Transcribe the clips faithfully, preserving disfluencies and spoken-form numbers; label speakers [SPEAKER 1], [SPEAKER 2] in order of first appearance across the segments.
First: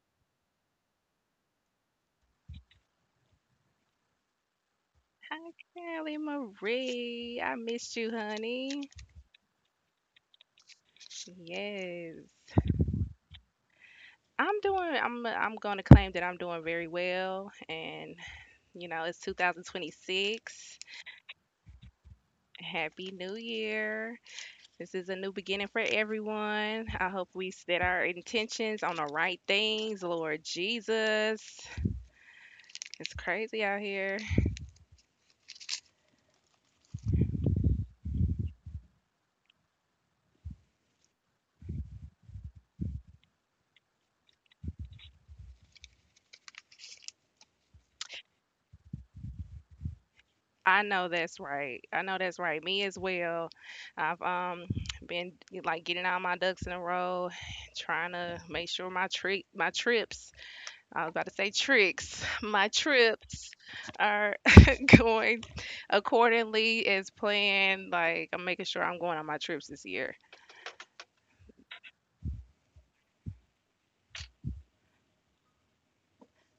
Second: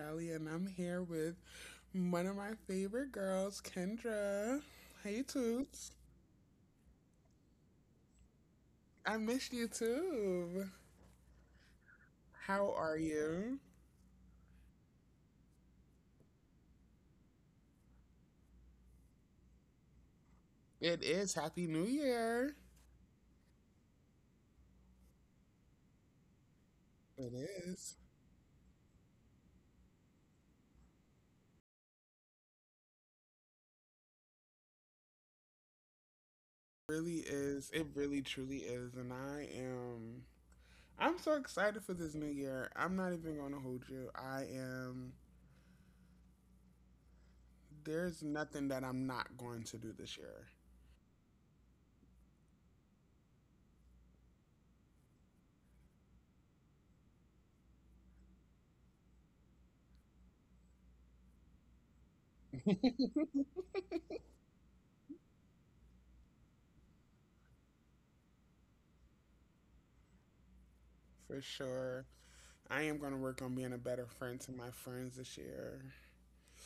[SPEAKER 1] Callie, and I'm here with one of my favorite girls, Kendra. Hey
[SPEAKER 2] Hi,
[SPEAKER 1] Toots.
[SPEAKER 2] Kelly Marie. I missed you, honey.
[SPEAKER 1] I miss you too.
[SPEAKER 2] Yes.
[SPEAKER 1] How are you?
[SPEAKER 2] I'm doing I'm I'm going to claim that I'm doing very well and you know, it's two thousand twenty-six.
[SPEAKER 1] It is Happy New Year.
[SPEAKER 2] Happy New Year. This is a new beginning for everyone. I hope
[SPEAKER 1] It
[SPEAKER 2] we set
[SPEAKER 1] is.
[SPEAKER 2] our intentions on the right things, Lord Jesus. It's crazy out here.
[SPEAKER 1] Really is. It really truly is. And I am I'm so excited for this new year. I'm not even gonna hold you. I am there's nothing that I'm not going to do this year.
[SPEAKER 2] I know that's right. I know that's right. Me as well. I've um been like getting all my ducks in a row, trying to make sure my trick my trips, I was about to say tricks, my trips are going accordingly as planned. Like I'm making sure I'm going on my trips this year.
[SPEAKER 1] For sure. I am gonna work on being a better friend to my friends this year.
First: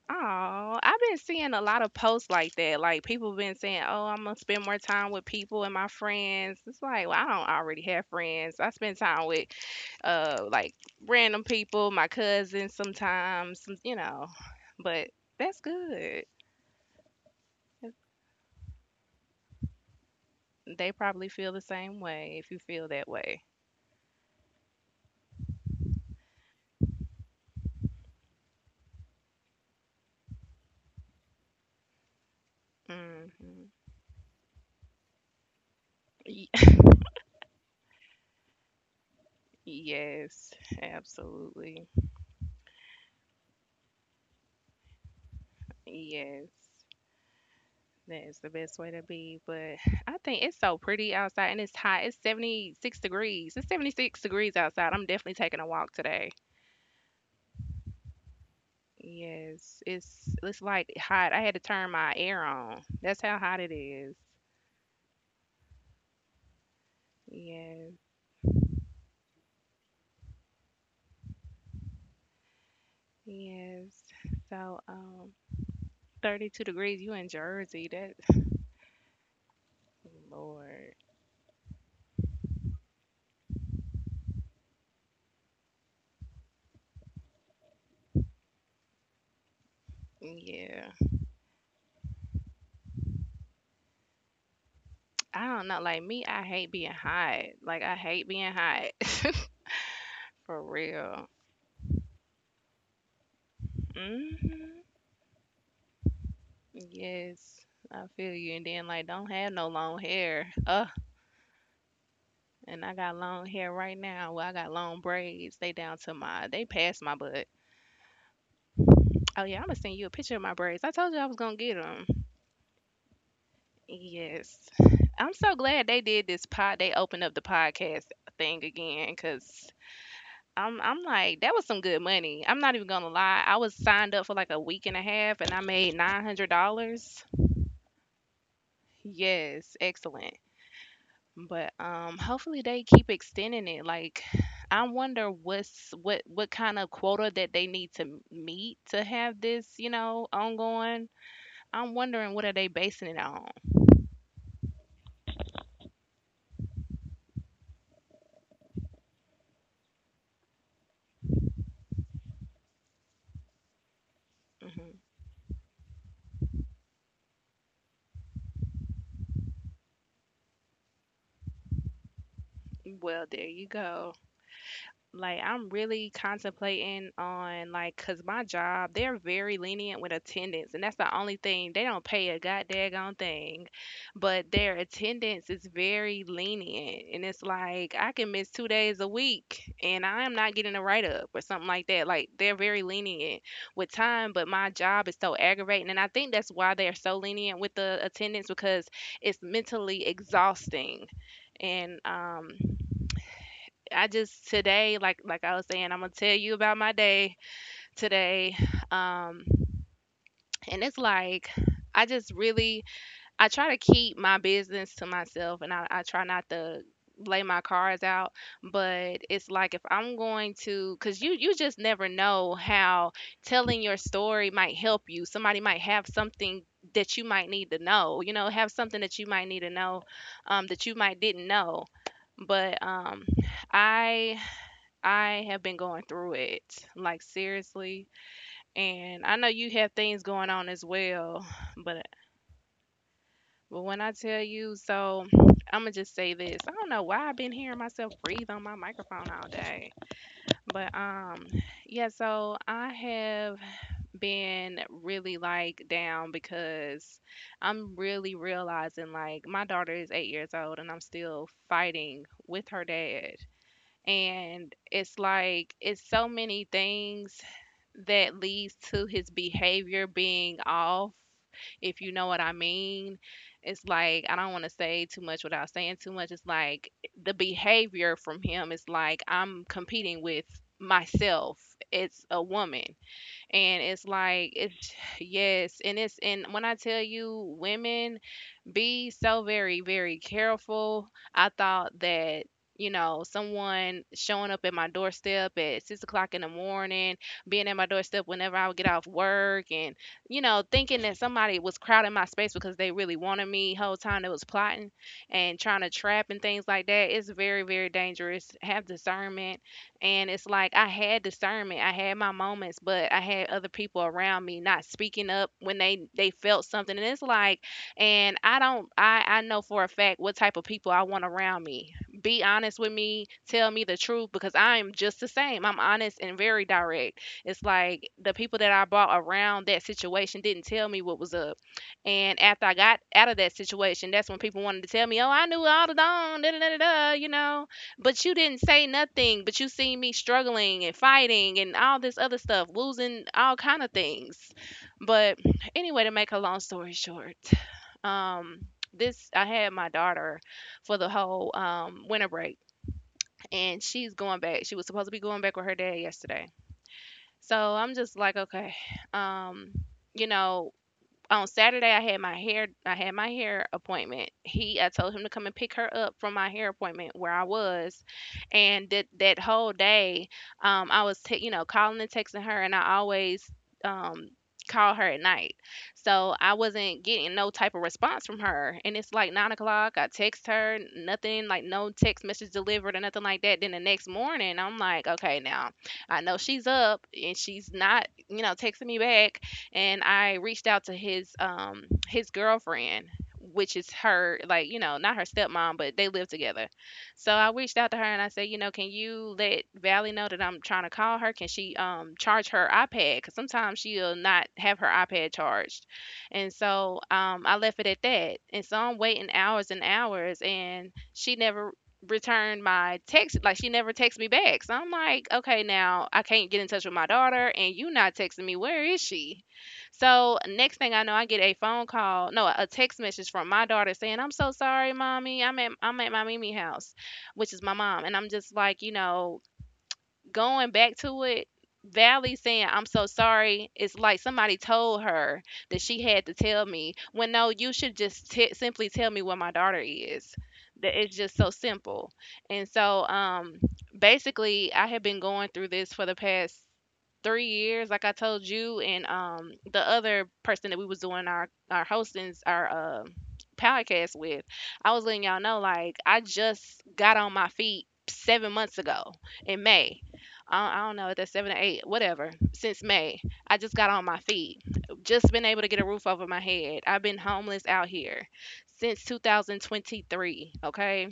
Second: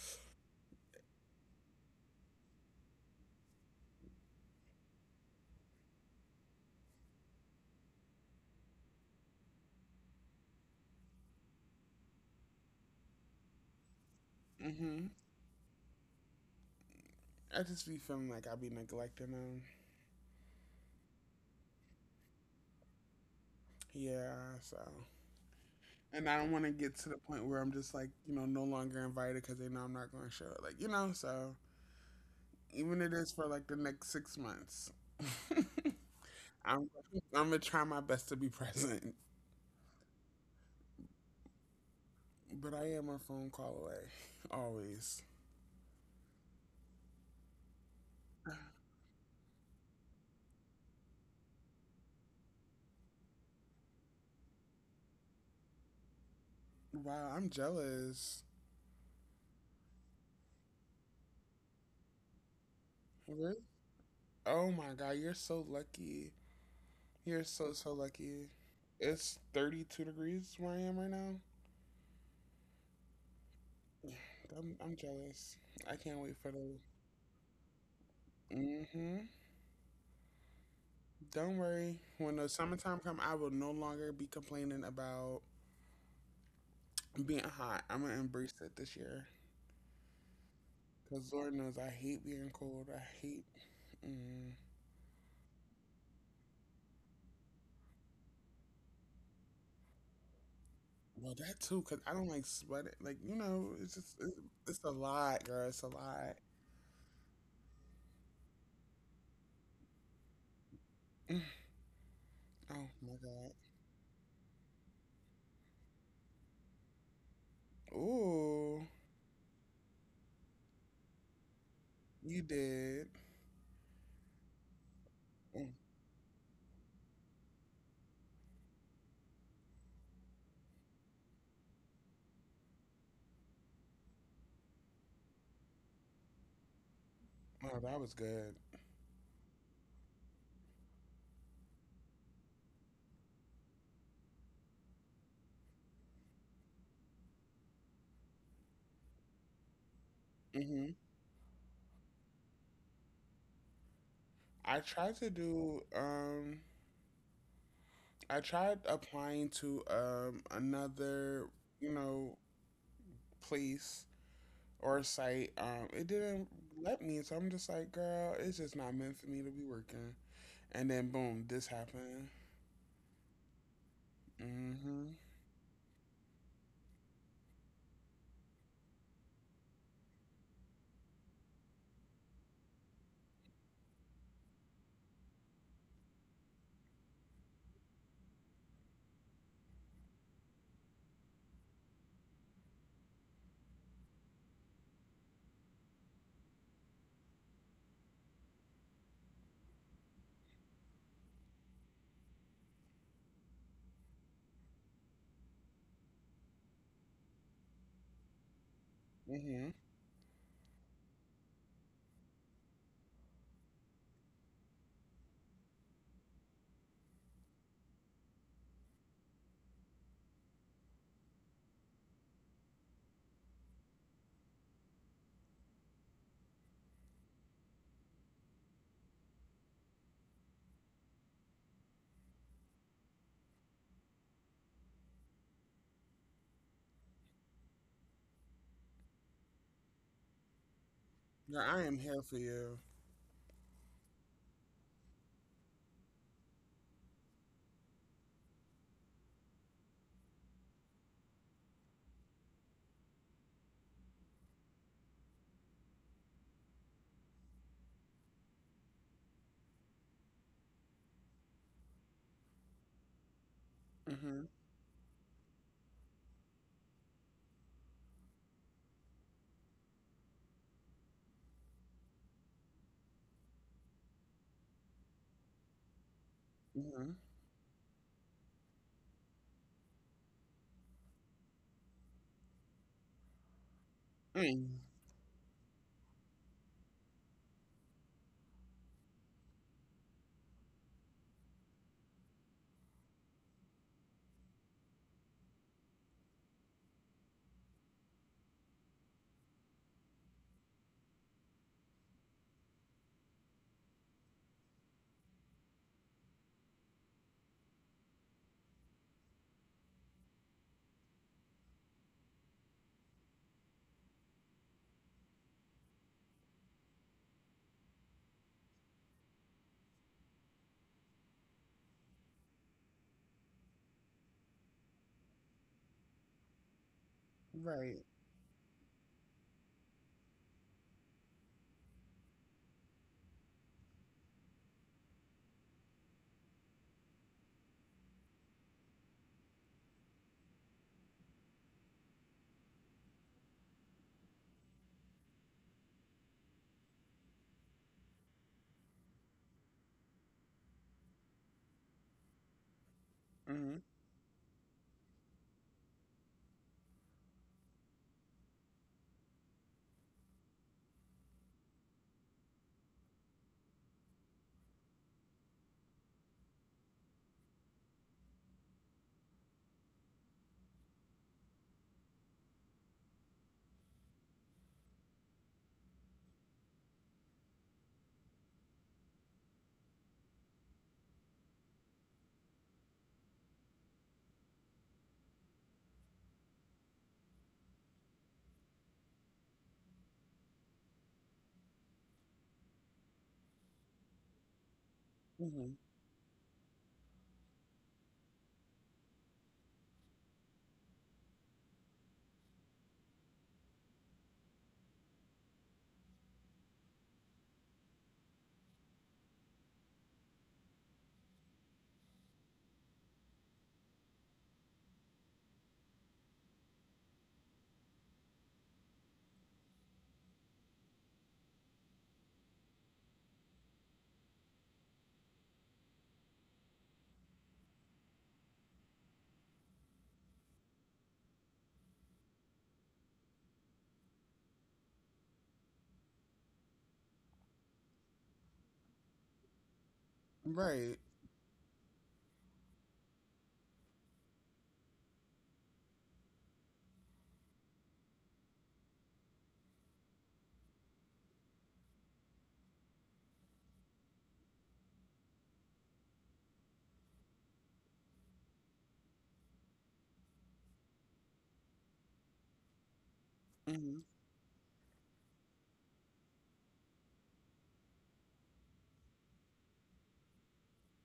[SPEAKER 2] Oh, I've been seeing a lot of posts like that. Like people been saying, "Oh, I'm gonna spend more time with people and my friends." It's like, well, I don't already have friends. I spend time with uh like random people, my cousins sometimes, some, you know, but
[SPEAKER 1] Hmm.
[SPEAKER 2] that's good.
[SPEAKER 1] I
[SPEAKER 2] Yep.
[SPEAKER 1] just be feeling like I be neglecting them.
[SPEAKER 2] They probably feel the same way if you feel that way.
[SPEAKER 1] Yeah, so. And I don't want to get to the point where I'm just like, you know, no longer invited because they know I'm not going to show it. Like, you know, so even it is for
[SPEAKER 2] Hmm.
[SPEAKER 1] like the next six months. I'm, I'm going to try my best to be present.
[SPEAKER 2] Yes, absolutely.
[SPEAKER 1] But I am a phone call away, always.
[SPEAKER 2] Yes. That is the best way to be, but I think it's so pretty outside and it's hot. It's seventy-six degrees. It's seventy-six degrees outside. I'm definitely taking a walk today.
[SPEAKER 1] Wow, I'm jealous.
[SPEAKER 2] Yes, it's it's like hot. I had to turn my air on. That's how hot
[SPEAKER 1] Really?
[SPEAKER 2] it is.
[SPEAKER 1] Oh my God, you're so lucky. You're so,
[SPEAKER 2] Yes,
[SPEAKER 1] so lucky. It's thirty-two degrees where I am right now.
[SPEAKER 2] yes. So,
[SPEAKER 1] I'm, I'm
[SPEAKER 2] um,
[SPEAKER 1] jealous. I can't wait for
[SPEAKER 2] thirty-two
[SPEAKER 1] the.
[SPEAKER 2] degrees, you in Jersey. That,
[SPEAKER 1] Hmm.
[SPEAKER 2] Lord.
[SPEAKER 1] Don't worry. When the summertime come, I will no longer be complaining about being hot. I'm gonna embrace it this year.
[SPEAKER 2] Yeah.
[SPEAKER 1] Cause Lord knows I hate being cold. I hate. Mm.
[SPEAKER 2] I don't know. Like me, I hate being hot. Like I hate being hot. For real.
[SPEAKER 1] Well, that too. Cause I don't like sweating. Like you know, it's just it's,
[SPEAKER 2] Hmm.
[SPEAKER 1] it's a lot, girl. It's a lot.
[SPEAKER 2] Yes. I feel you. And then like don't have no long hair. Ugh.
[SPEAKER 1] Mm. Oh
[SPEAKER 2] And I got
[SPEAKER 1] my
[SPEAKER 2] long
[SPEAKER 1] God.
[SPEAKER 2] hair right now. Well, I got long braids. They down to my they past my butt.
[SPEAKER 1] Ooh,
[SPEAKER 2] Oh yeah, I'm gonna send you a picture of my braids. I told you I was gonna get them.
[SPEAKER 1] you did.
[SPEAKER 2] Yes. I'm so
[SPEAKER 1] Mm.
[SPEAKER 2] glad they did this pod. They opened up the podcast thing again because I'm I'm like that was some good money. I'm not even gonna lie. I was signed up for like a week and a half and I made nine hundred dollars.
[SPEAKER 1] Oh, that was good.
[SPEAKER 2] Yes, excellent. But um, hopefully they keep extending it. Like, I wonder what's what what kind of quota that they need to meet to have this, you know,
[SPEAKER 1] Hmm.
[SPEAKER 2] ongoing. I'm wondering what are they basing it on.
[SPEAKER 1] I tried to do um I tried applying to um another, you know, place
[SPEAKER 2] Hmm.
[SPEAKER 1] or site. Um, it didn't let me, so I'm just like, girl, it's just not meant for me to be working. And then boom, this happened.
[SPEAKER 2] Well, there you go.
[SPEAKER 1] Mm-hmm.
[SPEAKER 2] Like I'm really contemplating on like cause my job, they're very lenient with attendance and that's the only thing. They don't pay a goddamn thing. But their attendance is very lenient. And it's like I can miss two days a week and I'm not getting a write up or something like that. Like they're very lenient with time, but my job is so aggravating. And I think that's why they're so lenient with the attendance because it's mentally exhausting and um I just today, like like I was saying, I'm gonna tell you about my day today. Um,
[SPEAKER 1] Mm-hmm.
[SPEAKER 2] and it's like I just really I try to keep my business to myself and I, I try not to lay my cards out, but it's like if I'm going to, because you you just never know how telling your story might help you. Somebody might have something that you might need to know, you know, have something that you might need to know, um, that you might didn't know, but um, i I have been going through it, like seriously. And I know you have things going on as well,
[SPEAKER 1] Girl, I am
[SPEAKER 2] but
[SPEAKER 1] here for you.
[SPEAKER 2] but when I tell you, so I'm gonna just say this. I don't know why I've been hearing myself breathe on my microphone all day, but um, yeah. So I have been really like down because I'm really realizing like my daughter is eight years old and I'm still fighting with her dad
[SPEAKER 1] Mm-hmm.
[SPEAKER 2] and it's like it's so many things that leads to his behavior being off, if you know what I mean. It's like I don't want to say too much without saying too much. It's like
[SPEAKER 1] Mm-hmm.
[SPEAKER 2] the behavior from him is like I'm competing with myself. It's a woman. And it's like
[SPEAKER 1] Mm.
[SPEAKER 2] it's yes. And it's, and when I tell you, women be so very, very careful. I thought that, you know, someone showing up at my doorstep at six o'clock in the morning, being at my doorstep whenever I would get off work, and, you know, thinking that somebody was crowding my space because they really wanted me, whole time they was plotting and trying to trap and things like that. It's very, very dangerous. Have discernment. And it's like I had discernment. I had my moments, but I had other people around me not speaking up when they they felt something. And it's like and I don't I I know for a fact what type of people I want around me. Be honest with me, tell me the truth because I am just the same. I'm honest and very direct. It's
[SPEAKER 1] Right.
[SPEAKER 2] like the people that I brought around that situation didn't tell me what was up. And after I got out of that situation, that's when people wanted to tell me, "Oh, I knew all the time, da da da da, da," you know, but you didn't say nothing, but you seen me struggling and fighting and all this other stuff, losing all kind of things." But anyway, to make a long story short, um this I had my daughter for the whole um winter break
[SPEAKER 1] Mm-hmm.
[SPEAKER 2] and she's going back. She was supposed to be going back with her dad yesterday. So I'm just like, okay, um, you know, on Saturday I had my hair I had my hair appointment. He I told him to come and pick her up from my hair appointment where I was, and that that whole day, um, I was te- you know, calling and texting her, and I always um call her at night, so I wasn't getting no type of response from her. And it's like nine o'clock. I text her, n- nothing, like no text message delivered or nothing like that. Then the next morning, I'm like, okay, now I know she's up and she's not, you know, texting me back, and I reached out to his um his girlfriend, which is her, like, you know, not her stepmom
[SPEAKER 1] Mm-hmm.
[SPEAKER 2] but they live together, so I reached out to her and I said, you know, can you let Valley know that I'm trying to call her, can she um charge her iPad because sometimes she'll not have her iPad charged. And so um I left it at that, and so I'm waiting hours and hours and she never returned my text. Like, she never texted me back. So I'm like, okay, now I can't get in touch with my daughter and you not texting me where is she. So next thing I know, I get a phone call, no, a text message from my daughter saying, "I'm so sorry, mommy. I'm at I'm at my Mimi house, which is my mom." And I'm just like, you know, going back to it, Valley saying, I'm so sorry, it's like somebody told her that she had to tell me. When no, you should just t- simply tell me where my daughter is. That
[SPEAKER 1] Right.
[SPEAKER 2] it's just so simple. And so, um, basically, I have been going through this for the past three years, like I told you, and um, the other person that we was doing our our hostings, our uh, podcast with, I was letting y'all know, like I just got on my feet seven months ago in May. I, I don't know, at the seven or eight, whatever, since May. I just got
[SPEAKER 1] Mm-hmm.
[SPEAKER 2] on my feet. Just been able to get a roof over my head. I've been homeless out here since two thousand twenty-three, okay?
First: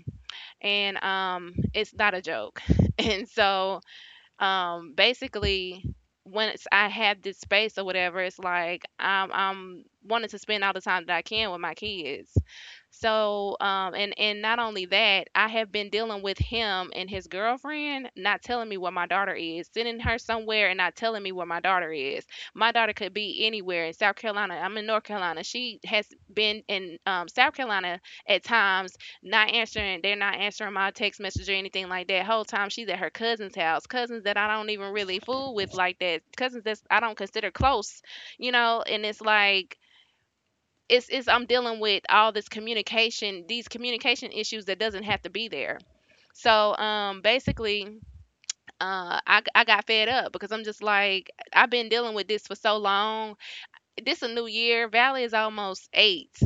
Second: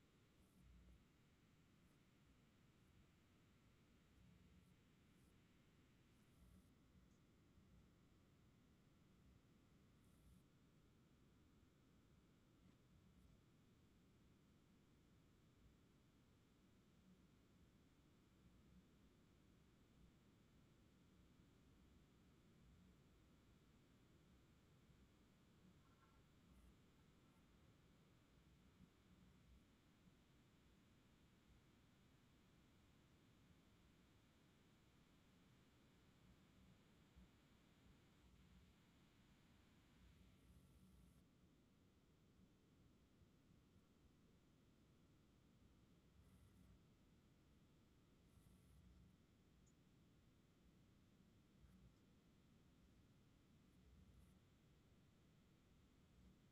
[SPEAKER 2] And um it's not a joke. And so um basically once I have this space or whatever, it's like I'm I'm wanting to spend all the time that I can with my kids. So um and and not only that, I have been dealing with him and his girlfriend not telling me where my daughter is, sending her somewhere and not telling me where my daughter is. My daughter could be anywhere in South Carolina. I'm in North Carolina. She has been in um, South Carolina at times not answering, they're not answering my text message or anything like that. Whole time she's at her cousin's house, cousins that I don't even really fool with like that, cousins that I don't consider close, you know. And it's like it's, it's I'm dealing with all this communication, these communication issues that doesn't have to be there. So um basically uh, I, I got fed up because I'm just like, I've been dealing with this for so long, this a new year. Valley is almost eight.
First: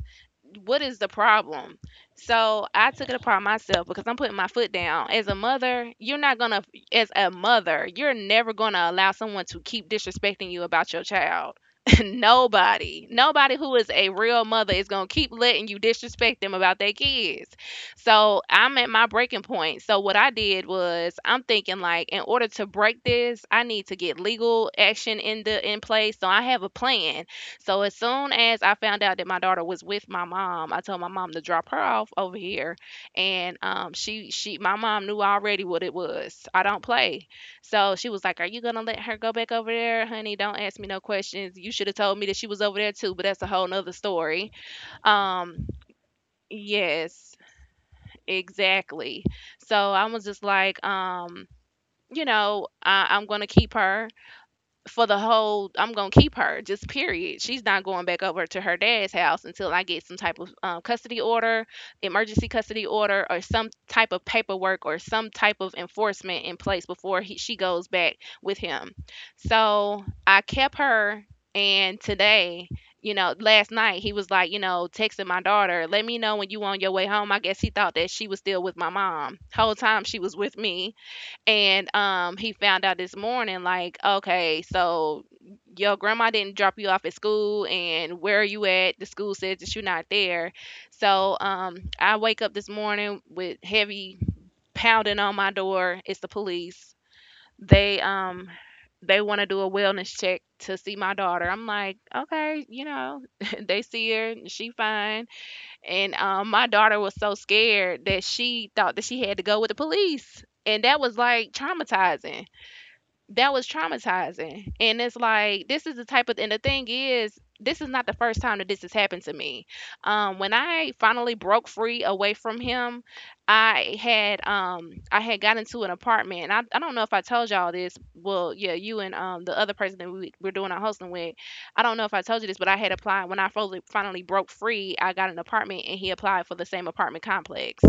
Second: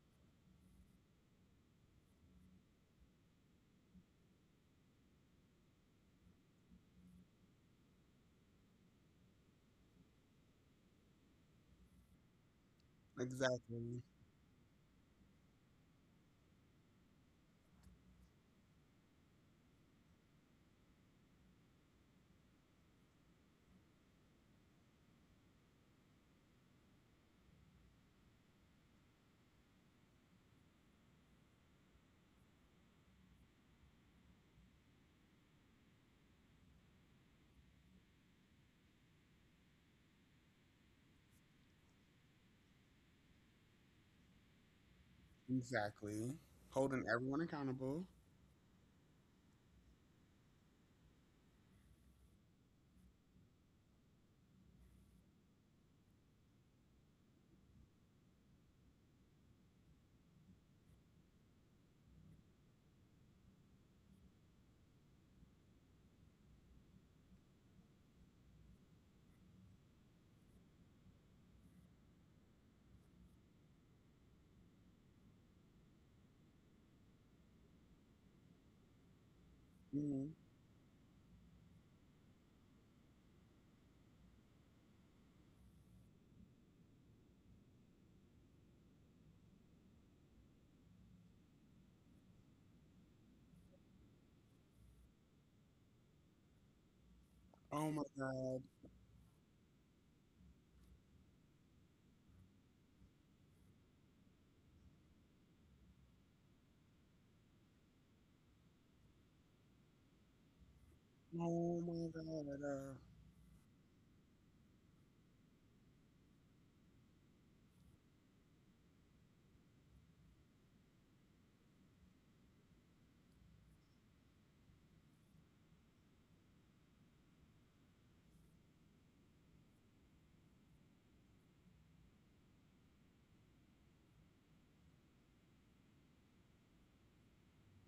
[SPEAKER 2] What is the problem? So I took it upon myself because I'm putting my foot down. As a mother, you're not gonna as a mother, you're never gonna allow someone to keep disrespecting you about your child. Nobody. Nobody who is
[SPEAKER 1] Exactly.
[SPEAKER 2] a real mother is gonna keep letting you disrespect them about their kids. So I'm at my breaking point. So what I did was I'm thinking like in order to break this, I need to get legal action in the in place. So I have a plan. So as soon as I found out that my daughter was with my mom, I told my mom to drop her off over here, and um, she she my mom knew already what it was. I don't play, so she was like, "Are you gonna let her go back over there, honey? Don't ask me no questions. You should have told me that she was over there too, but that's a whole nother story." Um,
[SPEAKER 1] Exactly. Holding
[SPEAKER 2] yes,
[SPEAKER 1] everyone accountable.
[SPEAKER 2] exactly. So I was just like, um, you know, I, I'm gonna keep her for the whole I'm gonna keep her, just period. She's not going back over to her dad's house until I get some type of um, custody order, emergency custody order, or some type of paperwork or some type of enforcement in place before he, she goes back with him. So I kept her. And today, you know, last night he was like, you know, texting my daughter, "Let me know when you on your way home." I guess he thought that she was still with my mom whole time she
[SPEAKER 1] Mm-hmm.
[SPEAKER 2] was with me. And um, he found out this morning, like, okay, so your grandma didn't drop you off at school, and where are you at? The school says that you're not there. So um, I wake up this morning with heavy pounding on my door. It's the police.
[SPEAKER 1] Oh
[SPEAKER 2] They
[SPEAKER 1] my
[SPEAKER 2] um,
[SPEAKER 1] God.
[SPEAKER 2] they want to do a wellness check to see my daughter. I'm like, okay, you know, they see her, she fine. And um, my daughter was so scared that she thought that she had to go with the police. And that was like
[SPEAKER 1] Oh my
[SPEAKER 2] traumatizing
[SPEAKER 1] God. Uh,
[SPEAKER 2] that was traumatizing. And it's like this is the type of and the thing is this is not the first time that this has happened to me. Um, when I finally broke free away from him, I had um I had gotten to an apartment. And I, I don't know if I told y'all this. Well, yeah, you and um the other person that we were doing our hosting with. I don't know if I told you this, but I had applied when I finally finally broke free. I got an apartment and he applied for the same apartment complex.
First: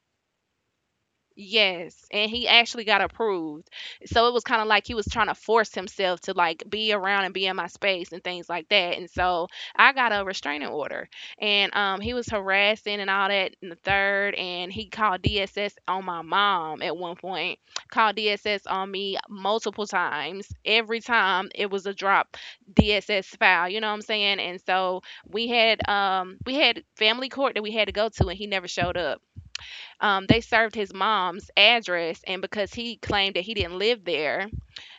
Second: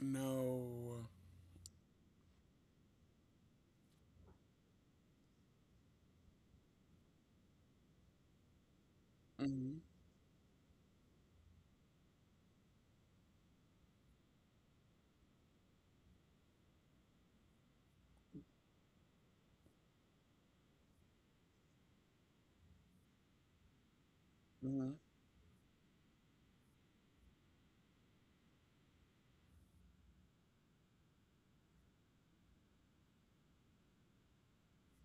[SPEAKER 1] No.
[SPEAKER 2] Yes, and he actually got approved. So it was kind of like he was trying to force himself to like be around and be in my space and things like that. And so
[SPEAKER 1] Mhm.
[SPEAKER 2] I got a restraining order, and um, he was harassing and all that in the third. And he called D S S on my mom at one point. Called D S S on me multiple times. Every time it was a drop D S S file. You know what I'm saying? And
[SPEAKER 1] Mhm.
[SPEAKER 2] so we had um we had family court that we had to go to, and he never showed up. Um, they served his mom's address, and because he claimed that he didn't live there,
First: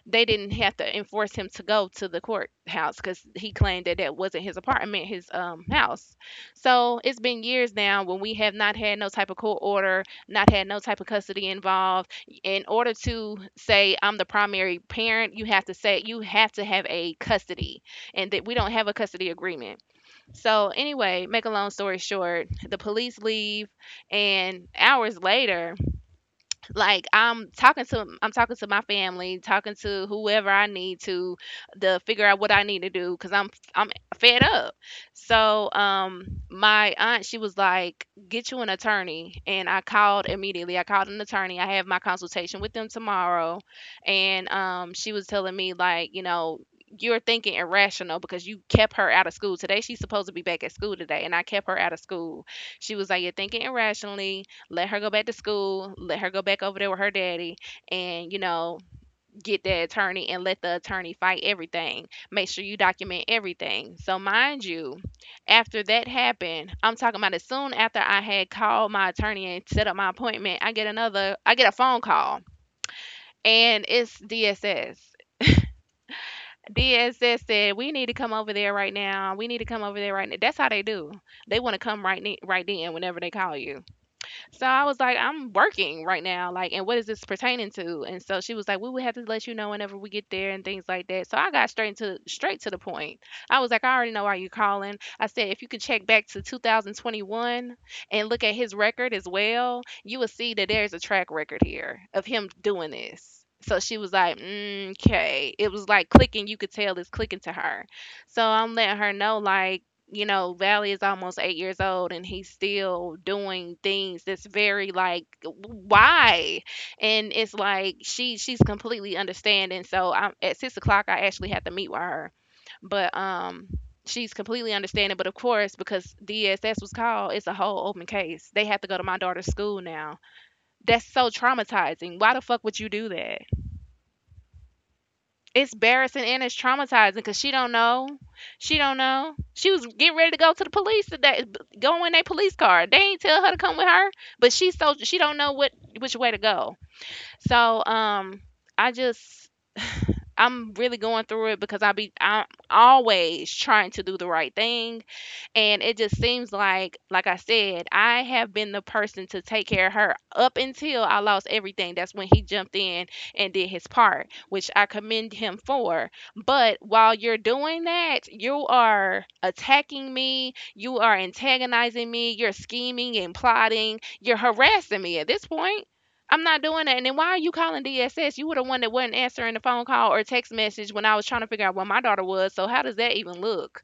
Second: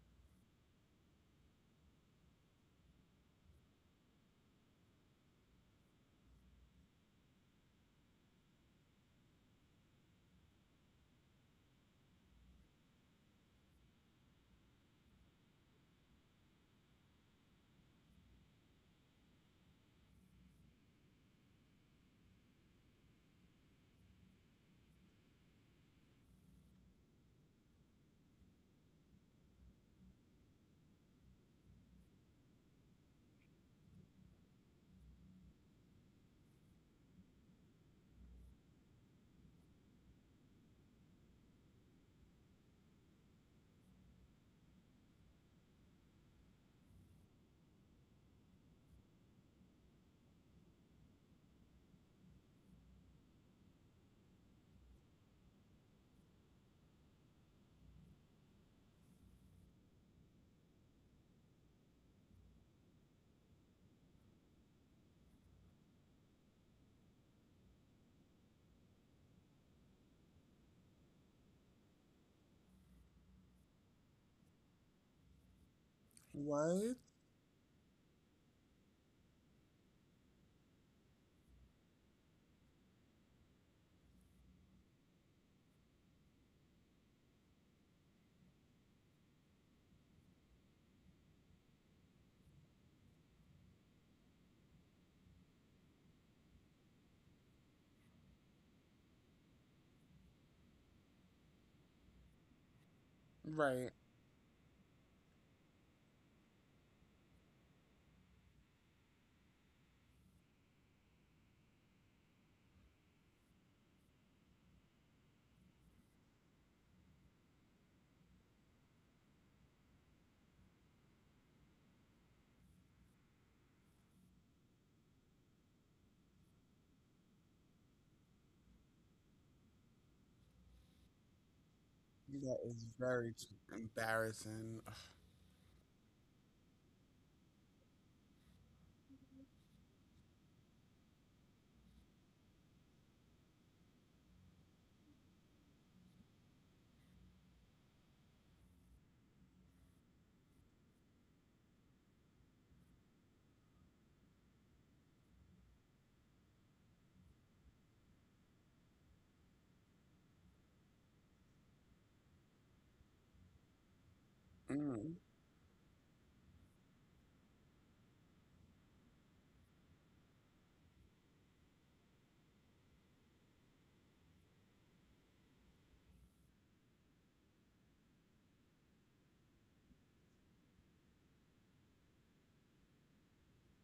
[SPEAKER 2] they didn't have to enforce him to go to the courthouse because he claimed that that wasn't his apartment, his um, house. So it's been years now when we have not had no type of court order, not had no type of custody involved. In order to say I'm the primary parent, you have to say you have to have a custody, and that we don't have a custody agreement. So anyway, make a long story short, the police leave. And hours later, like I'm talking to i'm talking to my family, talking to whoever I need to to figure out what I need to do because i'm I'm fed up. So um my aunt, she was like, get you an attorney. And I called immediately, I called an attorney. I have my consultation with them tomorrow. And um she was telling me, like, you know, you're thinking irrational because you kept her out of school today. She's supposed to be back at school today and I kept her out of school. She was like, you're thinking irrationally. Let her go back to school. Let her go back over there with her daddy. And, you know, get that attorney and let the attorney fight everything. Make sure you document everything. So, mind you, after that happened, I'm talking about as soon after I had called my attorney and set up my appointment, I get another, I get a phone call, and it's D S S.
[SPEAKER 1] What?
[SPEAKER 2] D S S said, "We need to come over there right now. We need to come over there right now." That's how they do. They want to come right ne- right then whenever they call you. So I was like, I'm working right now. Like, and what is this pertaining to? And so she was like, we would have to let you know whenever we get there and things like that. So I got straight into straight to the point. I was like, I already know why you're calling. I said, if you could check back to two thousand twenty-one and look at his record as well, you will see that there's a track record here of him doing this. So she
[SPEAKER 1] Right.
[SPEAKER 2] was like, "Mm, okay." It was like clicking. You could tell it's clicking to her. So I'm letting her know, like, you know, Valley is almost eight years old and he's still doing things that's very like, why? And it's like she she's completely understanding. So I'm at six o'clock. I actually had to meet with her, but um, she's completely understanding. But of course, because D S S was called, it's a whole open case. They have to go to my daughter's school now. That's so traumatizing. Why the
[SPEAKER 1] That
[SPEAKER 2] fuck would
[SPEAKER 1] is
[SPEAKER 2] you do
[SPEAKER 1] very
[SPEAKER 2] that?
[SPEAKER 1] t- embarrassing.
[SPEAKER 2] It's embarrassing and it's traumatizing because she don't know, she don't know. She was getting ready to go to the police today, b- go in their police car. They ain't tell her to come with her, but she so she don't know what which way to go. So um I just, I'm really going through it because i be I'm always trying to do the right thing. And it just seems like, like I said, I have been the person to take care of her up until I lost everything. That's when he jumped in and did his part, which I
[SPEAKER 1] Mm.
[SPEAKER 2] commend him for. But while you're doing that, you are attacking me, you are antagonizing me, you're scheming and plotting, you're harassing me at this point. I'm not doing that. And then why are you calling D S S? You were the one that wasn't answering the phone call or text message when I was trying to figure out where my daughter was. So how does that even look?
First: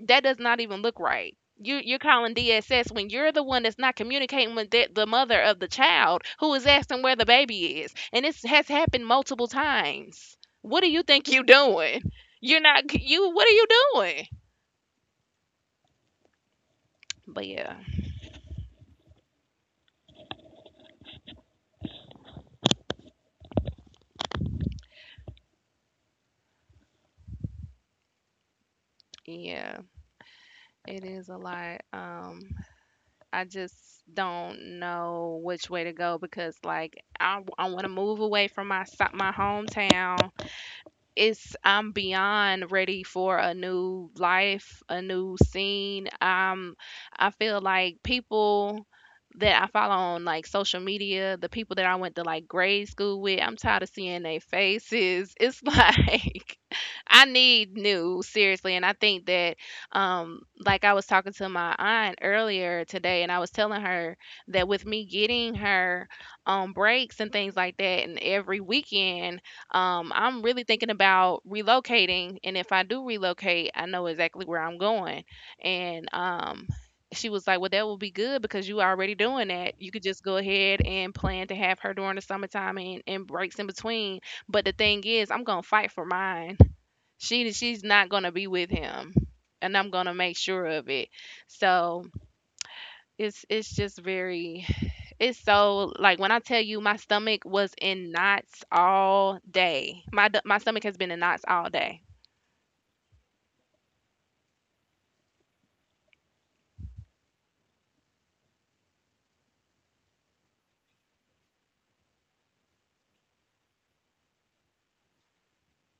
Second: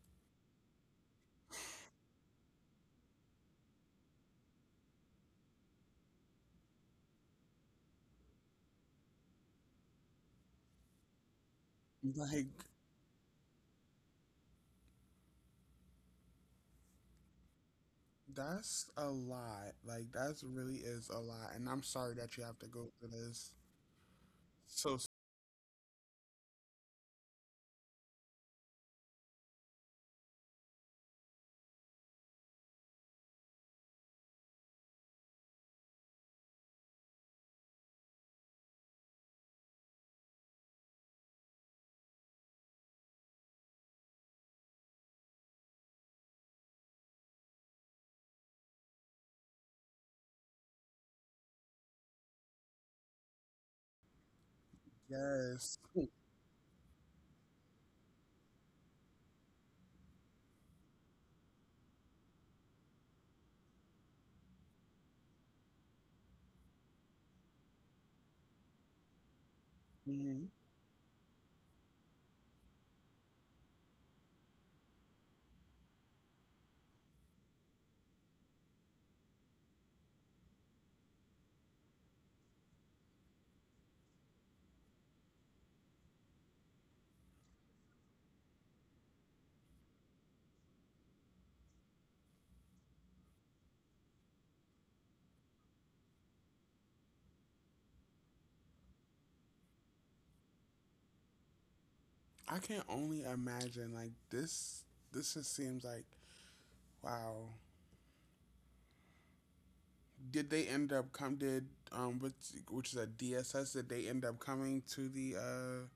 [SPEAKER 2] That does not even look right. You you're calling D S S when you're the one that's not communicating with the, the mother of the child who is asking where the baby is, and this has happened multiple times. What do you think you're doing?
[SPEAKER 1] Like
[SPEAKER 2] You're not you. What are you doing? But yeah,
[SPEAKER 1] that's a lot. Like that's really is a lot, and I'm sorry that you have to go through this. So
[SPEAKER 2] yeah, it is a lot. Um, I just don't know which way to go because like I, I want to move away from my si- my hometown. It's I'm beyond ready for a new life, a new scene. Um, I feel like people that I follow on like social media, the people that I went to like grade school with, I'm tired of seeing their faces. It's
[SPEAKER 1] yes,
[SPEAKER 2] like I need new, seriously. And I think that um like I was talking to my aunt earlier today and I was telling her that with me getting her um breaks and things like that and every weekend, um, I'm
[SPEAKER 1] mhm.
[SPEAKER 2] really thinking about relocating, and if I do relocate, I know exactly where I'm going. And um, she was like, "Well, that will be good because you already doing that. You could just go ahead and plan to have her during the summertime and, and breaks in between." But the thing is, I'm gonna fight for mine. She she's not gonna be with him, and I'm gonna make sure of it. So it's it's just very, it's so, like, when I tell you my stomach was in knots all day. My d- my stomach has been in knots all day.
[SPEAKER 1] I can only imagine. Like this, this just seems like wow. Did they end up come? Did um, which which is a D S S D S S? Did they end up coming to the uh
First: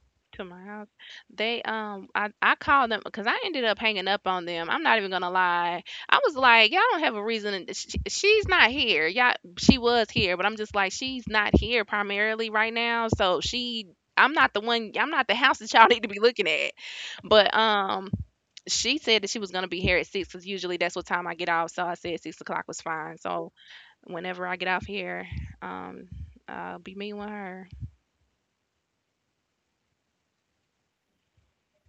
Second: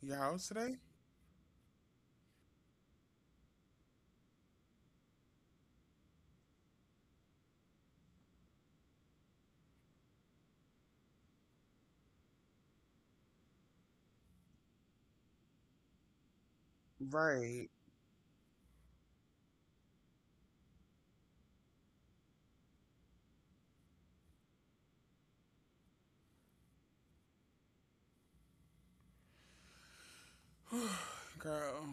[SPEAKER 1] your
[SPEAKER 2] To
[SPEAKER 1] house
[SPEAKER 2] my
[SPEAKER 1] today?
[SPEAKER 2] house, they um I I called them because I ended up hanging up on them. I'm not even gonna lie. I was like, y'all don't have a reason to- she's not here. Yeah, she was here, but I'm just like she's not here primarily right now. So she. I'm not the one. I'm not the house that y'all need to be looking at. But
[SPEAKER 1] Right.
[SPEAKER 2] um, She said that she was gonna be here at six because usually that's what time I get off. So I said six o'clock was fine. So whenever I get off here, um, I'll be meeting with her.
[SPEAKER 1] Girl,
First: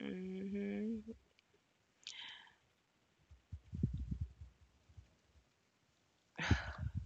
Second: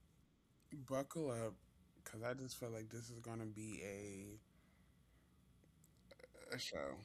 [SPEAKER 2] Hmm.
[SPEAKER 1] buckle up, because I just feel like this is going to be a, a show.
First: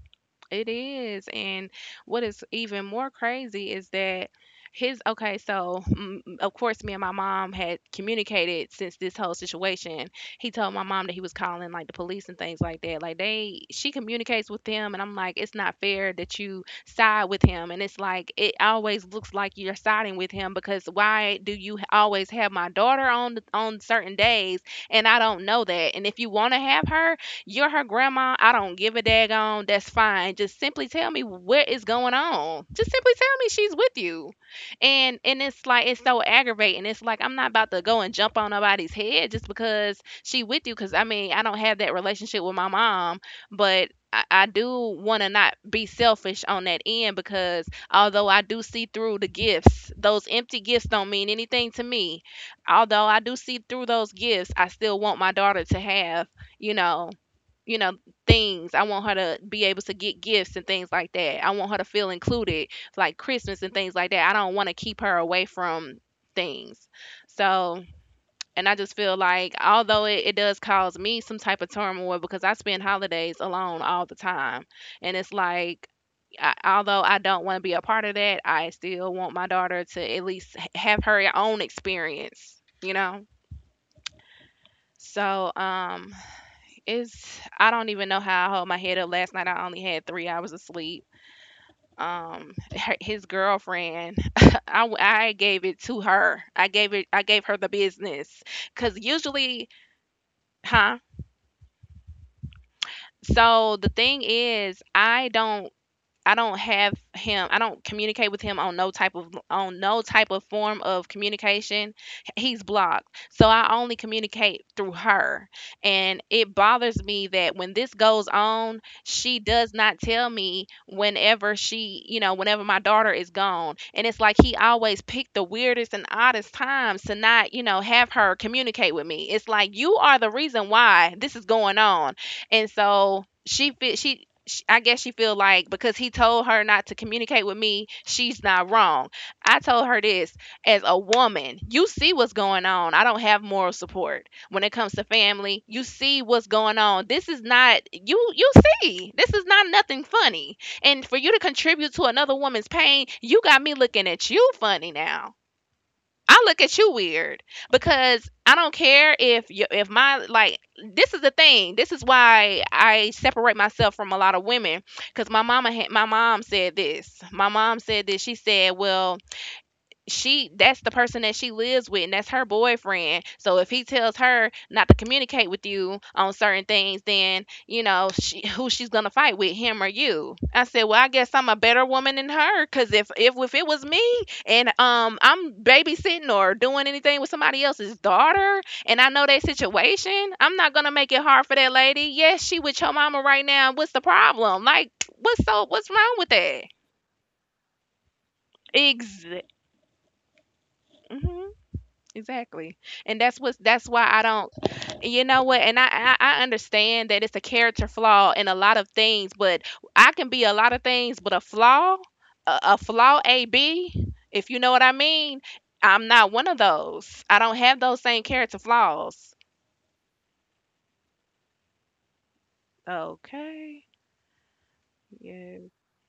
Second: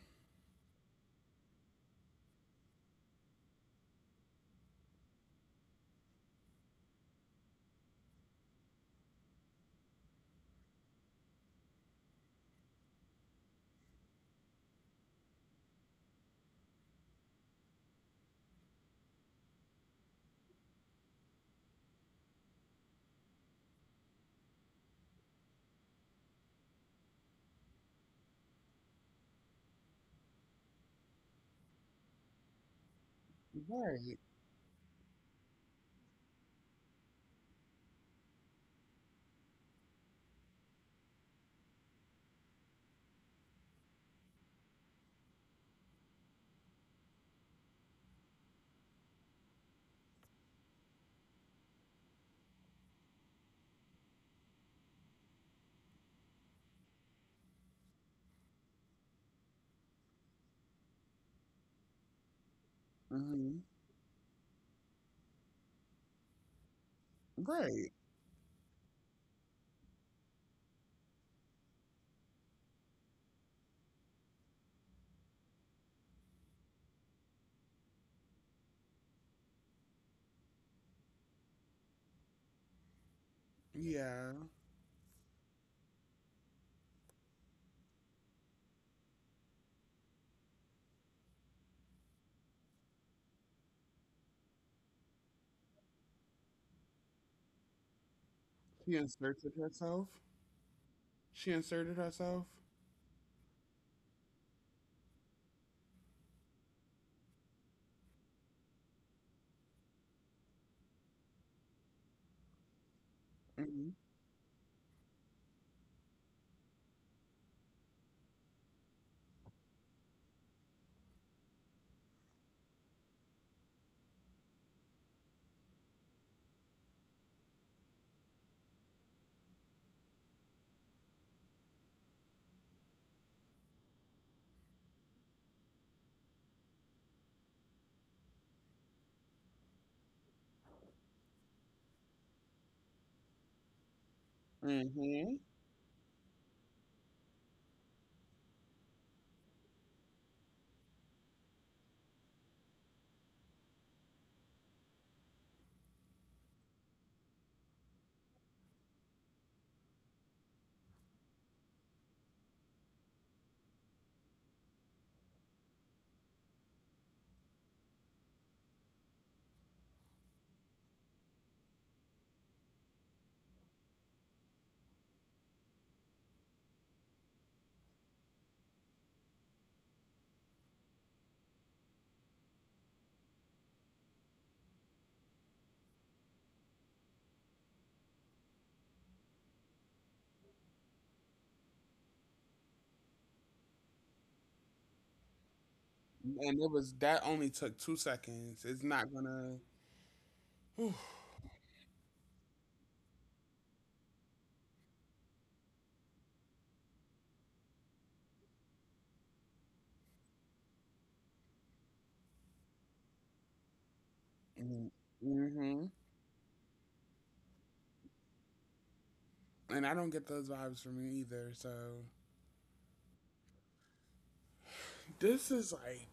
[SPEAKER 2] It is. And what is even more crazy is that his, okay, so mm, mm, of course, me and my mom had communicated since this whole situation. He told my mom that he was calling like the police and things like that. Like they, she communicates with them, and I'm like, it's not fair that you side with him. And it's like, it always looks like you're siding with him because why do you always have my daughter on, on certain days and I don't know that? And if you want to have her, you're her grandma. I don't give a daggone. That's fine. Just simply tell me what is going on. Just simply tell me she's with
[SPEAKER 1] Right.
[SPEAKER 2] you. And and it's like it's so aggravating. It's like I'm not about to go and jump on nobody's head just because she with you. Because I mean I don't have that relationship with my mom, but. I, I do want to not be selfish on that end because although I do see through the gifts, those empty gifts don't mean anything to me, although I do see through those gifts, I still want my daughter to have, you know, you know things. I want her to be able to get gifts and things like that. I want her to feel included, like Christmas
[SPEAKER 1] Hmm.
[SPEAKER 2] and things like that. I don't want to keep her away from things. So
[SPEAKER 1] Right.
[SPEAKER 2] and I just feel like although it, it does cause me some type of turmoil because I spend holidays alone all the time, and it's like I, although I don't want to be a part of that, I still want my daughter to at least h- have her own experience you know
[SPEAKER 1] Yeah.
[SPEAKER 2] so um, it's I don't even know how I hold my head up last night. I only had three hours of sleep. Um, her, his girlfriend, I, w- I gave it to her. I gave it. I gave her the business
[SPEAKER 1] She
[SPEAKER 2] because
[SPEAKER 1] inserted
[SPEAKER 2] usually,
[SPEAKER 1] herself.
[SPEAKER 2] huh?
[SPEAKER 1] She inserted herself.
[SPEAKER 2] So the thing is, I don't I don't have him. I don't communicate with him on no type of on no type of form of communication. He's blocked. So I
[SPEAKER 1] Hmm.
[SPEAKER 2] only communicate through her. And it bothers me that when this goes on, she does not tell me whenever she, you know, whenever my daughter is gone. And it's like he always picked the weirdest and oddest times to not, you know, have her communicate with me. It's like you are the reason why this is going on. And so she fe- she sh- I guess she feel like because he told her not to communicate with me, she's not wrong. I told her this as a woman. You see what's going on. I don't have moral support when it
[SPEAKER 1] Hmm.
[SPEAKER 2] comes to
[SPEAKER 1] And
[SPEAKER 2] family. You see what's going on. This is not you you see. This is not nothing funny. And for you to contribute to another woman's pain, you got me looking at you funny now. I look at you weird because I don't care if you, if my, like, this is the thing. This is why I separate myself from a lot of women because my mama had, my mom said this. My mom said this. She said, "Well, she that's the person that she lives with and that's her boyfriend, so if he tells her not to communicate with you on certain things, then you know she, who she's gonna fight with him or you?" I said, "Well, I guess I'm a better woman than her because if, if if it was me, and um I'm babysitting or doing anything with somebody else's daughter and I know that situation, I'm not gonna make it hard for that lady. Yes, she with your mama right now. What's the problem? Like, what's so what's wrong with that?"
[SPEAKER 1] it was, that only took two seconds. It's not
[SPEAKER 2] Exactly.
[SPEAKER 1] going to. Hmm.
[SPEAKER 2] Exactly. And that's what's that's why I don't, you know what, and I, I I understand that it's a character flaw in a lot of things, but I can be a lot of things, but a flaw, a, a flaw A B, if you know what I mean, I'm not one of those. I don't have those same character flaws.
[SPEAKER 1] And I don't get those vibes from you either. So
[SPEAKER 2] Okay.
[SPEAKER 1] this is
[SPEAKER 2] Yeah.
[SPEAKER 1] like,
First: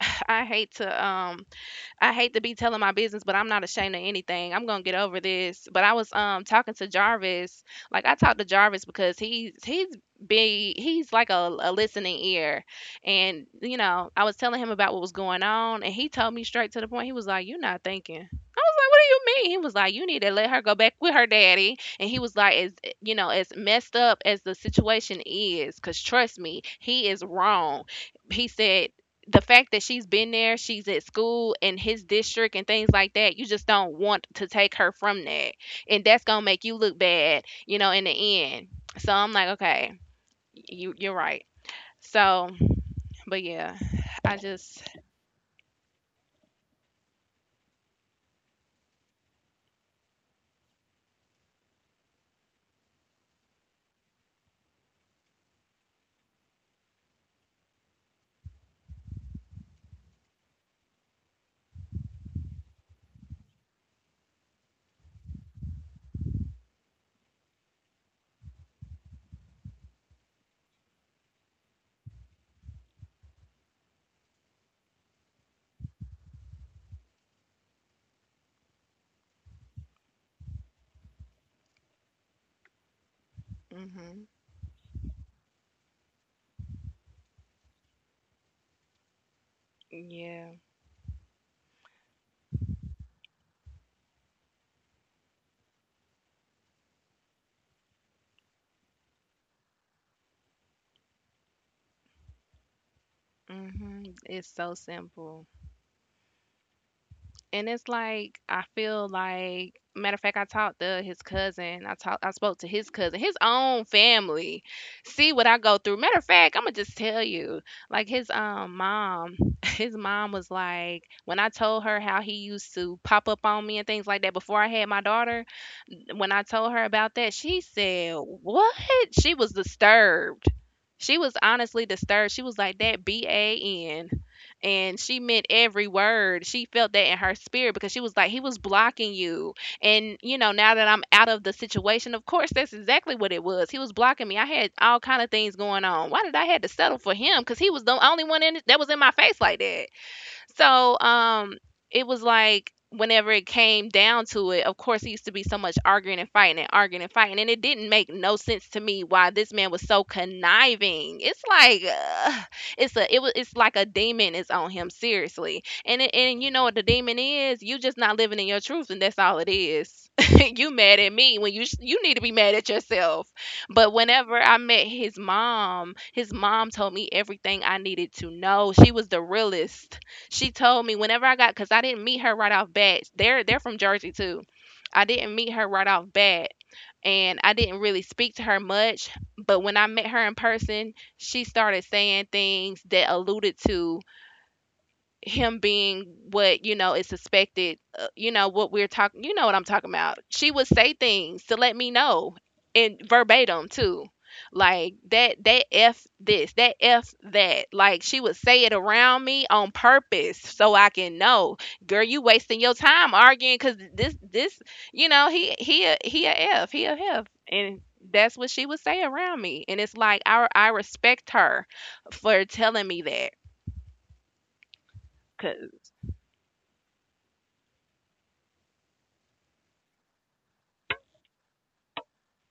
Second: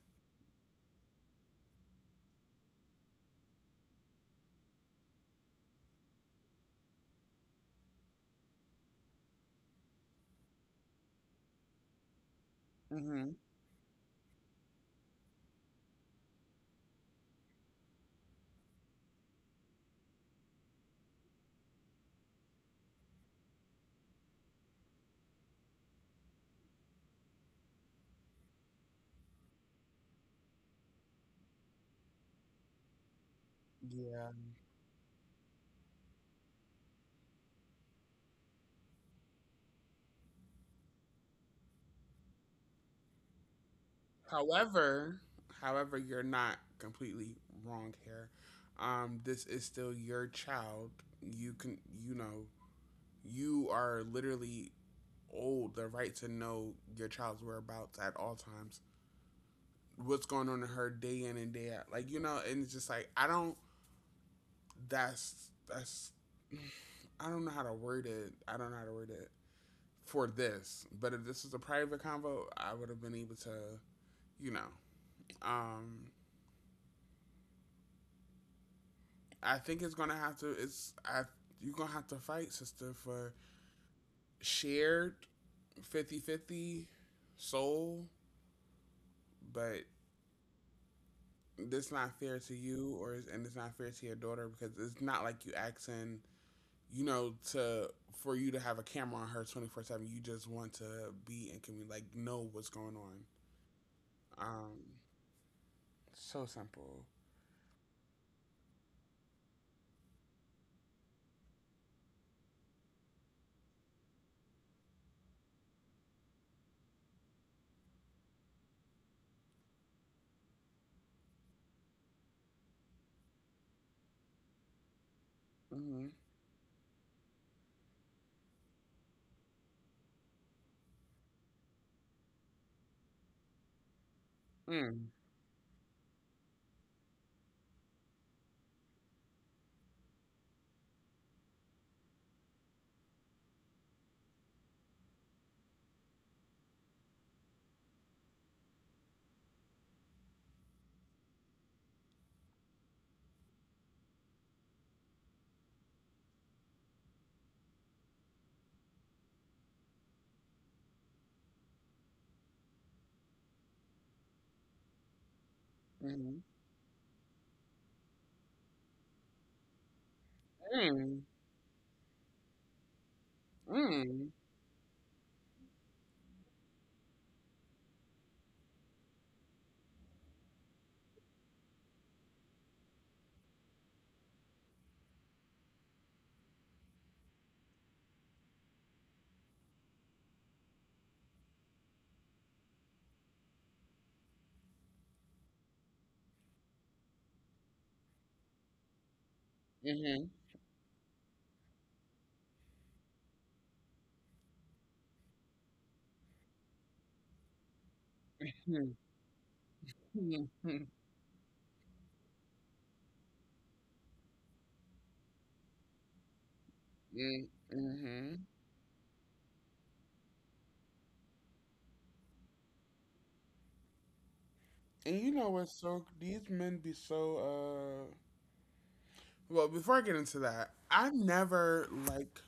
[SPEAKER 2] I hate to um I hate to be telling my business, but I'm not ashamed of anything. I'm gonna get over this. But I was um talking to Jarvis. Like I talked to Jarvis because he's he's big. He's like a, a listening ear,
[SPEAKER 1] hmm,
[SPEAKER 2] and you know I was telling him about what was going on, and he told me straight to the point. He was like, "You're not thinking." I was like, "What do you mean?" He was like, "You need to let her go back with her daddy." And he was like, "As you know, as messed up as the situation is, because trust me, he is wrong." He said the fact that she's been there, she's at school in his district and things like that, you just don't want
[SPEAKER 1] yeah.
[SPEAKER 2] to take her from that. And that's going to make you look bad, you know, in the end. So I'm like, okay, you you're right. So, but yeah, I just
[SPEAKER 1] However, however, you're not completely wrong here. Um, this is still your child. You can, you know, you are literally old the right to know your child's whereabouts at all times. What's going on in her day in and day out, like you know, and it's just like I don't. That's that's. I don't know how to word it. I don't know how to word it for this. But if this was a private convo, I would have been able to, you know, um, I think it's gonna have to. It's I. You're gonna have to fight, sister, for
[SPEAKER 2] mhm.
[SPEAKER 1] shared fifty fifty soul, but
[SPEAKER 2] Yeah.
[SPEAKER 1] that's not fair to you, or and it's not fair to your daughter because it's not like you asking, you know, to for you to have a camera on her twenty four seven. You just want to be and can we like know what's going on.
[SPEAKER 2] Mhm. It's so
[SPEAKER 1] Um,
[SPEAKER 2] simple.
[SPEAKER 1] so simple.
[SPEAKER 2] And it's like I feel like, matter of fact, I talked to his cousin. I talked I spoke to his cousin, his own family. See what I go through. Matter of fact, I'ma just tell you. Like his um mom, his mom was like, when I told her how he used to pop up on me and things like that before I had my daughter,
[SPEAKER 1] Mm-hmm.
[SPEAKER 2] when I told her about that, she said, "What?" She was disturbed. She was honestly disturbed. She was like, "That B A N," and
[SPEAKER 1] Mm.
[SPEAKER 2] she meant every word. She felt that in her spirit because she was like, he was blocking you. And, you know, now that I'm out of the situation, of course, that's exactly what it was. He was blocking me. I had all kind of things going on. Why did I had to settle for him? Because he was the only one in that was in my face like that. So, um, it was like whenever it came down to it, of course, it used to be so much arguing and fighting and arguing and fighting, and it didn't make no sense to me why this man was so conniving. It's like ugh, it's a it was it's like a demon is on him seriously, and it,
[SPEAKER 1] Mm-hmm.
[SPEAKER 2] and you know what the demon is? You just not living in your truth, and that's all it is. You mad at
[SPEAKER 1] Mm.
[SPEAKER 2] me when you sh- you need to be mad at yourself. But
[SPEAKER 1] Mm.
[SPEAKER 2] whenever I met his mom, his mom told me everything I needed to know. She was the realest. She told me whenever I got, because I didn't meet her right off bat. They're they're from Jersey too. I didn't meet her right off bat, and I didn't really speak to her much. But when I met her in person, she started saying things that alluded to him being what you know is suspected, uh, you know what we're talking, you know what I'm talking about.
[SPEAKER 1] Mm-hmm.
[SPEAKER 2] She would say things to let me know, in verbatim too, like that, that F this, that F that, like she would say it
[SPEAKER 1] Mm-hmm.
[SPEAKER 2] around me on purpose
[SPEAKER 1] Hmm.
[SPEAKER 2] so
[SPEAKER 1] Mm.
[SPEAKER 2] I can know. Girl, you wasting your time arguing because this this you know he he a, he a f he a F,
[SPEAKER 1] Mm.
[SPEAKER 2] and that's
[SPEAKER 1] Mm.
[SPEAKER 2] what she would say around me, and it's like i i respect her for telling me that
[SPEAKER 1] And you know what's
[SPEAKER 2] because
[SPEAKER 1] so these men be so, uh well, before I get into that, I never like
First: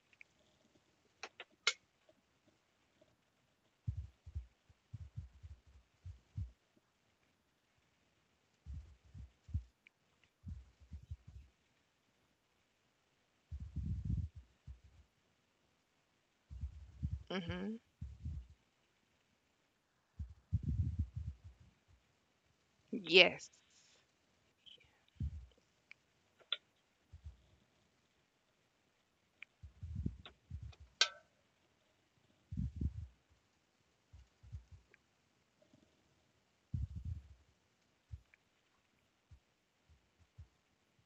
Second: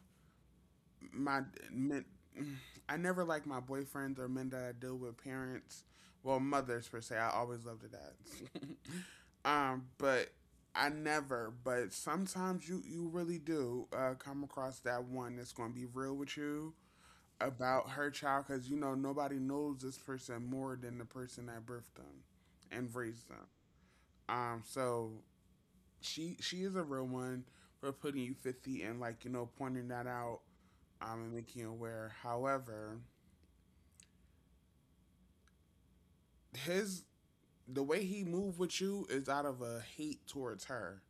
[SPEAKER 1] my men I never like my boyfriends or men that I deal with parents, well, mothers per se. I always love the dads. um, but I never, but sometimes you you really do, uh, come across that one that's going to be real with you about her child because you know nobody knows this person more than the person that birthed them and raised them.
[SPEAKER 2] Yes.
[SPEAKER 1] Um, so she she is a real one for putting you fifty and like you know pointing that out, um and making you aware. However, his the way he moved with you is out of a hate towards her,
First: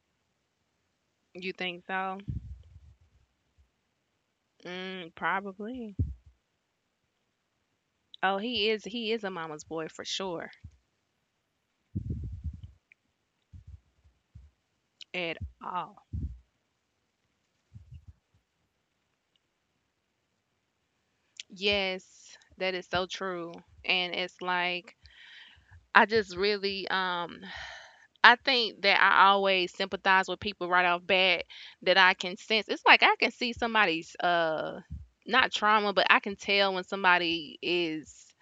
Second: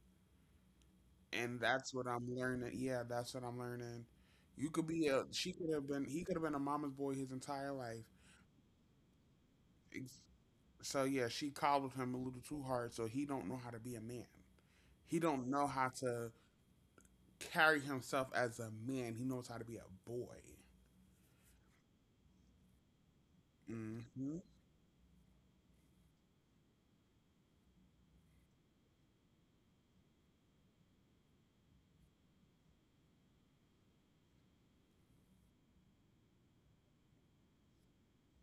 [SPEAKER 2] You
[SPEAKER 1] and
[SPEAKER 2] think
[SPEAKER 1] that's what
[SPEAKER 2] so?
[SPEAKER 1] I'm learning. Yeah, that's what I'm learning. You could be
[SPEAKER 2] Mm,
[SPEAKER 1] a she could have
[SPEAKER 2] probably.
[SPEAKER 1] been he could have been a mama's boy his entire life.
[SPEAKER 2] Oh, he is he is a mama's boy for
[SPEAKER 1] Ex-
[SPEAKER 2] sure.
[SPEAKER 1] so yeah, she coddled him a little too hard, so he don't know how to be a man. He
[SPEAKER 2] At
[SPEAKER 1] don't know how
[SPEAKER 2] all.
[SPEAKER 1] to carry himself as a man. He knows how to be a boy.
[SPEAKER 2] Yes, that is so true. And
[SPEAKER 1] Hmm.
[SPEAKER 2] it's like I just really um I think that I always sympathize with people right off bat that I can sense. It's like I can see somebody's uh not trauma, but I can tell when somebody is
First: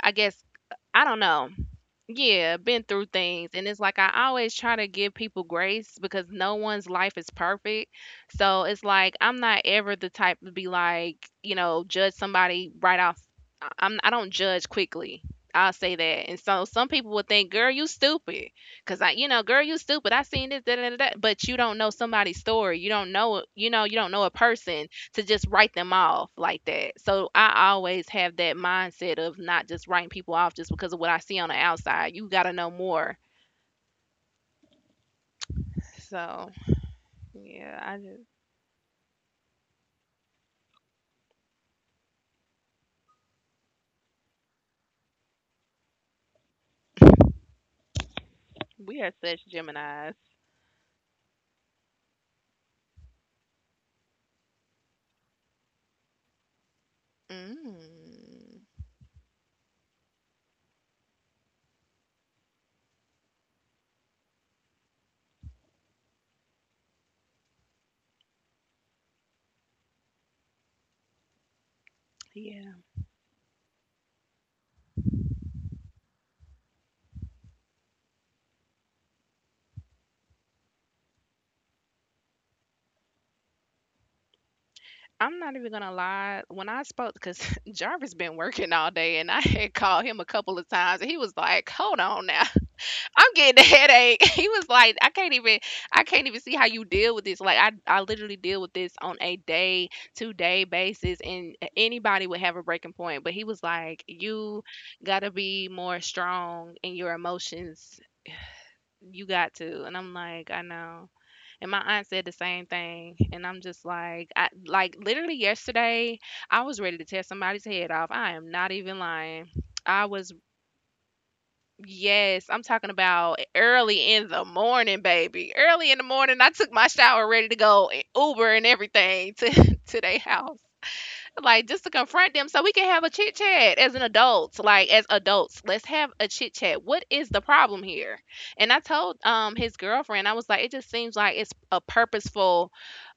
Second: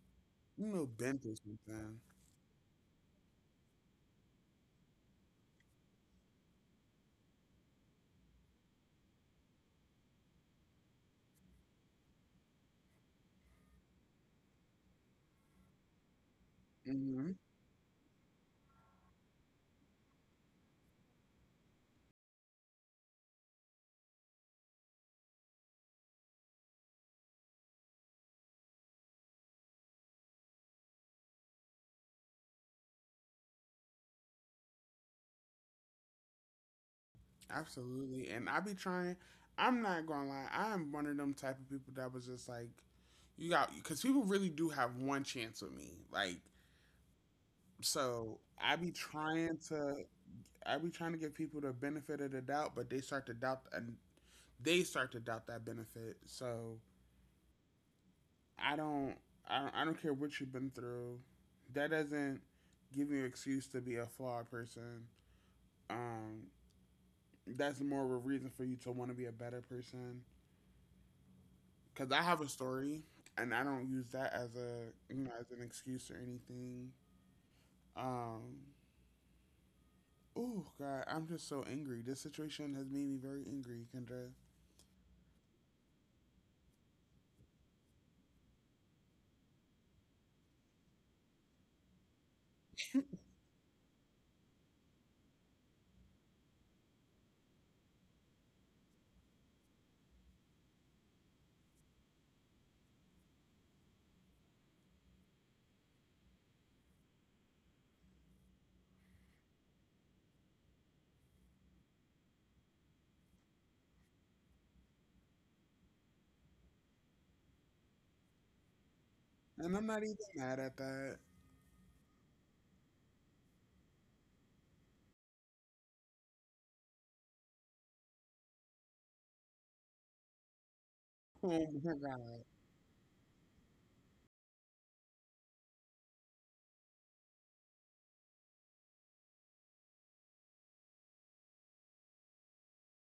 [SPEAKER 2] I guess
[SPEAKER 1] You know,
[SPEAKER 2] I don't
[SPEAKER 1] bent or
[SPEAKER 2] know.
[SPEAKER 1] something.
[SPEAKER 2] Yeah, been through things. And it's like I always try to give people grace because no one's life is perfect. So it's like I'm not ever the type to be like, you know, judge somebody right off. I- I'm I don't judge quickly. I'll say that. And so some people will
[SPEAKER 1] Hmm.
[SPEAKER 2] think, "Girl, you stupid." Cause I, you know, "Girl, you stupid. I seen this, da, da, da, da." But you don't know somebody's story. You don't know, you know, you don't know a person to just write them off like that. So I always have that mindset of not just writing people off just because of what I see on the outside. You got to know more. So yeah, I just
[SPEAKER 1] Absolutely. And I be trying. I'm not gonna lie. I am one of them type of people that was just like, you got, because people really do have one chance with me. Like, so I be
[SPEAKER 2] we are such
[SPEAKER 1] trying to,
[SPEAKER 2] Gemini's.
[SPEAKER 1] I be trying to give people the benefit of the doubt, but they start to doubt, and they start to doubt that benefit. So
[SPEAKER 2] Mm.
[SPEAKER 1] I don't, I don't, I don't care what you've been through. That doesn't give you an excuse to be a flawed person. Um, that's more of a reason for you to want to be a better person. Because I have a
[SPEAKER 2] Yeah,
[SPEAKER 1] story, and I don't use that as a you know as an excuse or anything. Um, oh God, I'm just so angry. This situation has made me very angry, Kendra,
[SPEAKER 2] I'm not even gonna lie. When I spoke, because Jarvis been working all day, and I had called him a couple of times, and he was like, "Hold on now. I'm getting a headache." He was like, I can't even I can't even see how you deal with this. Like I I literally deal with this on a day to day basis, and anybody would have a breaking point. But he was like, "You gotta be more strong in your emotions. You got to." And I'm like, "I know." And my aunt said the same thing. And I'm just like, I, like, literally yesterday I was ready to tear somebody's head off. I am not even lying.
[SPEAKER 1] and I'm
[SPEAKER 2] I
[SPEAKER 1] not even
[SPEAKER 2] was
[SPEAKER 1] mad at that.
[SPEAKER 2] Yes, I'm talking about early in the morning, baby. Early in the morning, I took my shower ready to go and Uber and everything to to their house
[SPEAKER 1] Oh
[SPEAKER 2] like just to
[SPEAKER 1] my
[SPEAKER 2] confront
[SPEAKER 1] God.
[SPEAKER 2] them so we can have a chit chat as an adult, like as adults, let's have a chit chat. What is the problem here? And I told um his girlfriend, I was like, it just seems like it's a purposeful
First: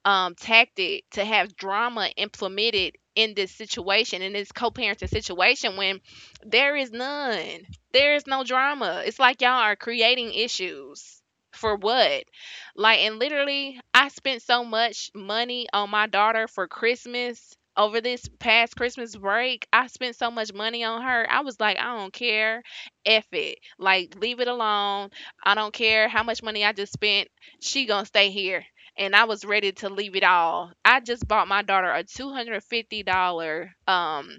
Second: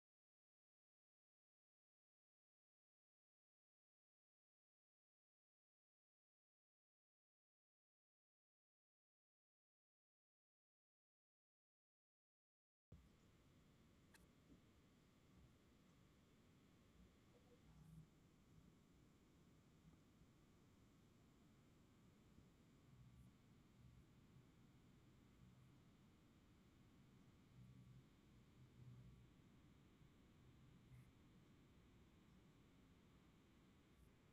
[SPEAKER 2] um tactic to have drama implemented in this situation, in this co-parenting situation, when there is none. There is no drama. It's like y'all are creating issues for what? Like, and literally, I spent so much money on my daughter for Christmas over this past Christmas break. I spent so much money on her. I was like, I don't care. F it. Like, leave it alone. I don't care how much money I just spent. She gonna stay here. And I was ready to leave it all. I just bought my daughter a two hundred fifty dollars um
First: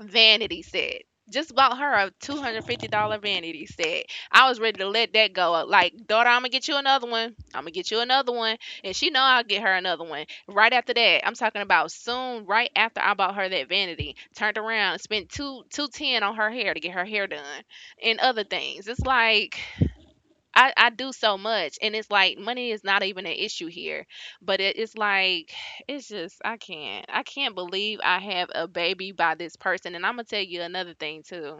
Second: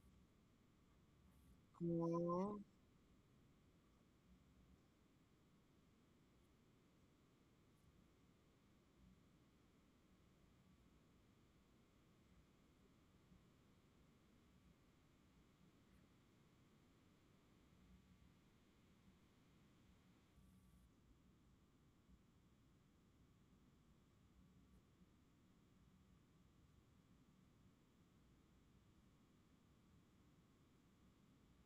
[SPEAKER 2] vanity set. Just bought her a two hundred fifty dollar vanity set. I was ready to let that go. Like, daughter, I'm gonna get you another one. I'm gonna get you another one, and she know I'll get her another one. Right after that, I'm talking about soon. Right after I bought her that vanity, turned around and spent two two ten on her hair to get her hair done, and other things. It's like I, I do so much, and it's like money is not even an issue here, but it, it's like it's just i can't i can't believe I have a baby by this person. And I'm gonna tell you another thing too.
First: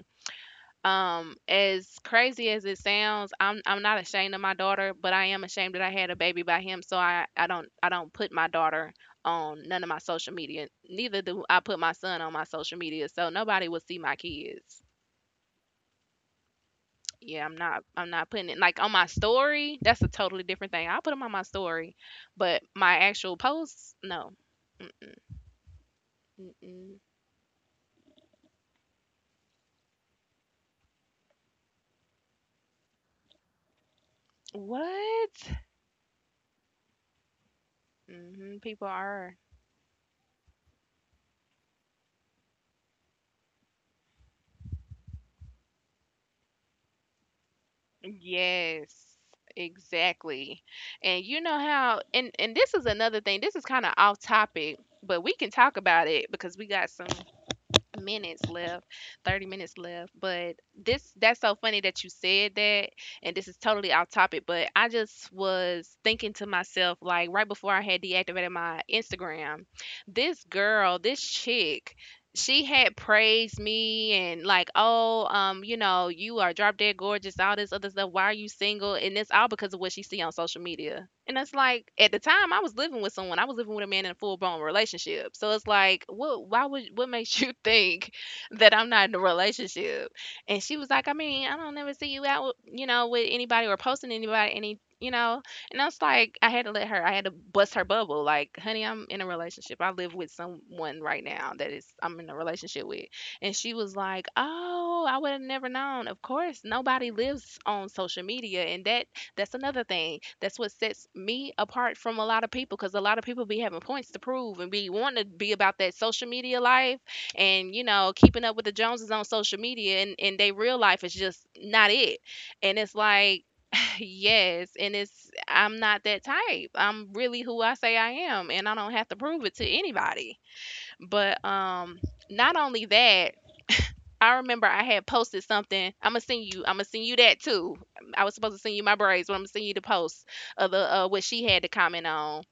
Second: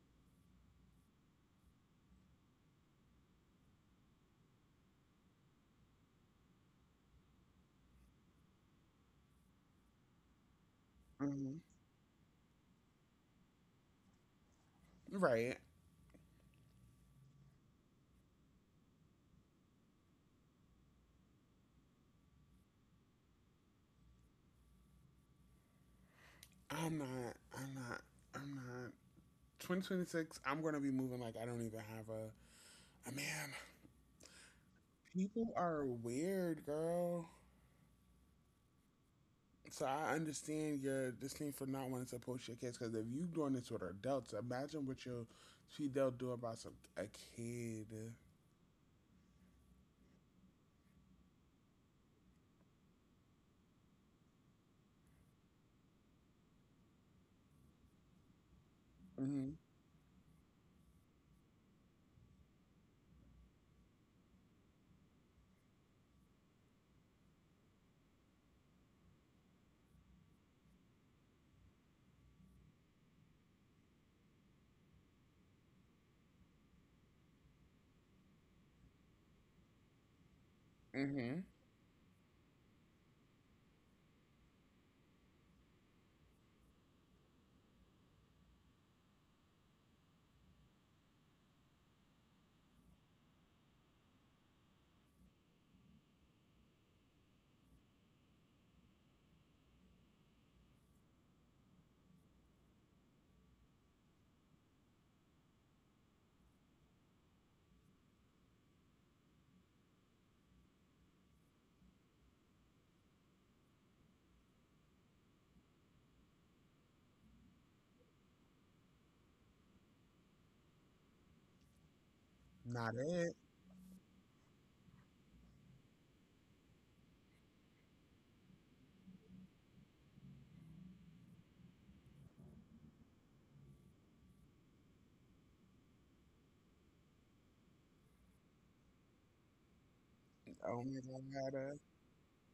[SPEAKER 2] um as crazy as it sounds, i'm i'm not ashamed of my daughter, but I am ashamed that I had a baby by him. So i i don't i don't put my daughter on none of my social media, neither do
[SPEAKER 1] Mm-hmm.
[SPEAKER 2] I put my son on my social media, so nobody will see my kids.
[SPEAKER 1] Right.
[SPEAKER 2] Yeah, I'm not I'm not putting it like on my story. That's a totally different thing. I'll put them on my story, but my actual posts, no. Mm, mm,
[SPEAKER 1] I'm
[SPEAKER 2] mm.
[SPEAKER 1] not. I'm not. I'm not. twenty twenty-six. I'm gonna be moving like I don't even have a a man.
[SPEAKER 2] What?
[SPEAKER 1] People are weird, girl.
[SPEAKER 2] Hmm, people are.
[SPEAKER 1] So I understand your disdain for not wanting to post your kids because if you doing this with adults, imagine what your they'll do about some a kid.
[SPEAKER 2] Yes, exactly. And you know how, and and this is another thing. This is kind of off topic, but we can talk about it because we got some minutes left thirty
[SPEAKER 1] Hmm.
[SPEAKER 2] minutes left. But this that's so funny that you said that, and this is totally off topic, but I just was thinking to myself like, right before I had deactivated my Instagram, this girl, this chick, she had praised me and like, oh, um, you know, you are drop dead gorgeous, all this other stuff. Why are you single? And it's all because of what she see on social media. And
[SPEAKER 1] Hmm.
[SPEAKER 2] it's like at the time I was living with someone. I was living with a man in a full blown relationship. So it's like, what why would what makes you think that I'm not in a relationship? And she was like, I mean, I don't never see you out with, you know, with anybody or posting anybody any you know, and I was like, I had to let her, I had to bust her bubble. Like, honey, I'm in a relationship. I live with someone right now that is I'm in a relationship with. And she was like, oh, I would have never known. Of course, nobody lives on social media. And that that's another thing. That's what sets me apart from a lot of people, because a lot of people be having points to prove and be wanting to be about that social media life and you know, keeping up with the Joneses on social media, and, and they real life is just not it. And it's
[SPEAKER 1] Not it.
[SPEAKER 2] like, yes, and it's I'm not that type. I'm really who I say I am, and I don't have to prove it to anybody. But um, not only that, I remember I had posted something. I'm gonna send you. I'm gonna send you that too. I was supposed to send you my braids, but I'm gonna send you the post of
[SPEAKER 1] Oh
[SPEAKER 2] the
[SPEAKER 1] my
[SPEAKER 2] uh, what she had to
[SPEAKER 1] God.
[SPEAKER 2] comment on.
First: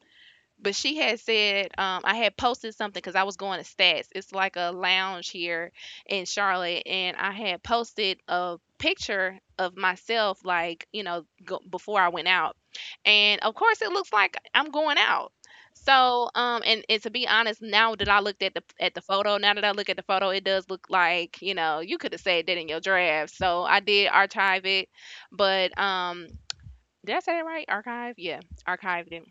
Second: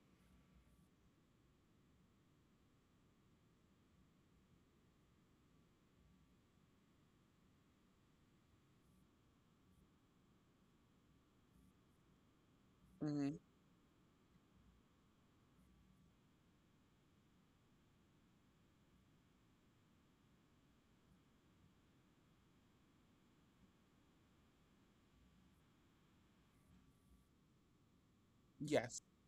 [SPEAKER 2] But she had said, um, I had posted something because I was going to Stats. It's like a lounge here in Charlotte, and I had posted a picture of myself, like you know, go, before I went out,
[SPEAKER 1] Hmm.
[SPEAKER 2] and of course it looks like I'm going out. So, um, and, and to be honest, now that I looked at the at the photo, now that I look at the photo, it does look like you know you could have said that in your draft. So I did archive it, but um, did I say that right? Archive, yeah,
[SPEAKER 1] Yes,
[SPEAKER 2] archived it.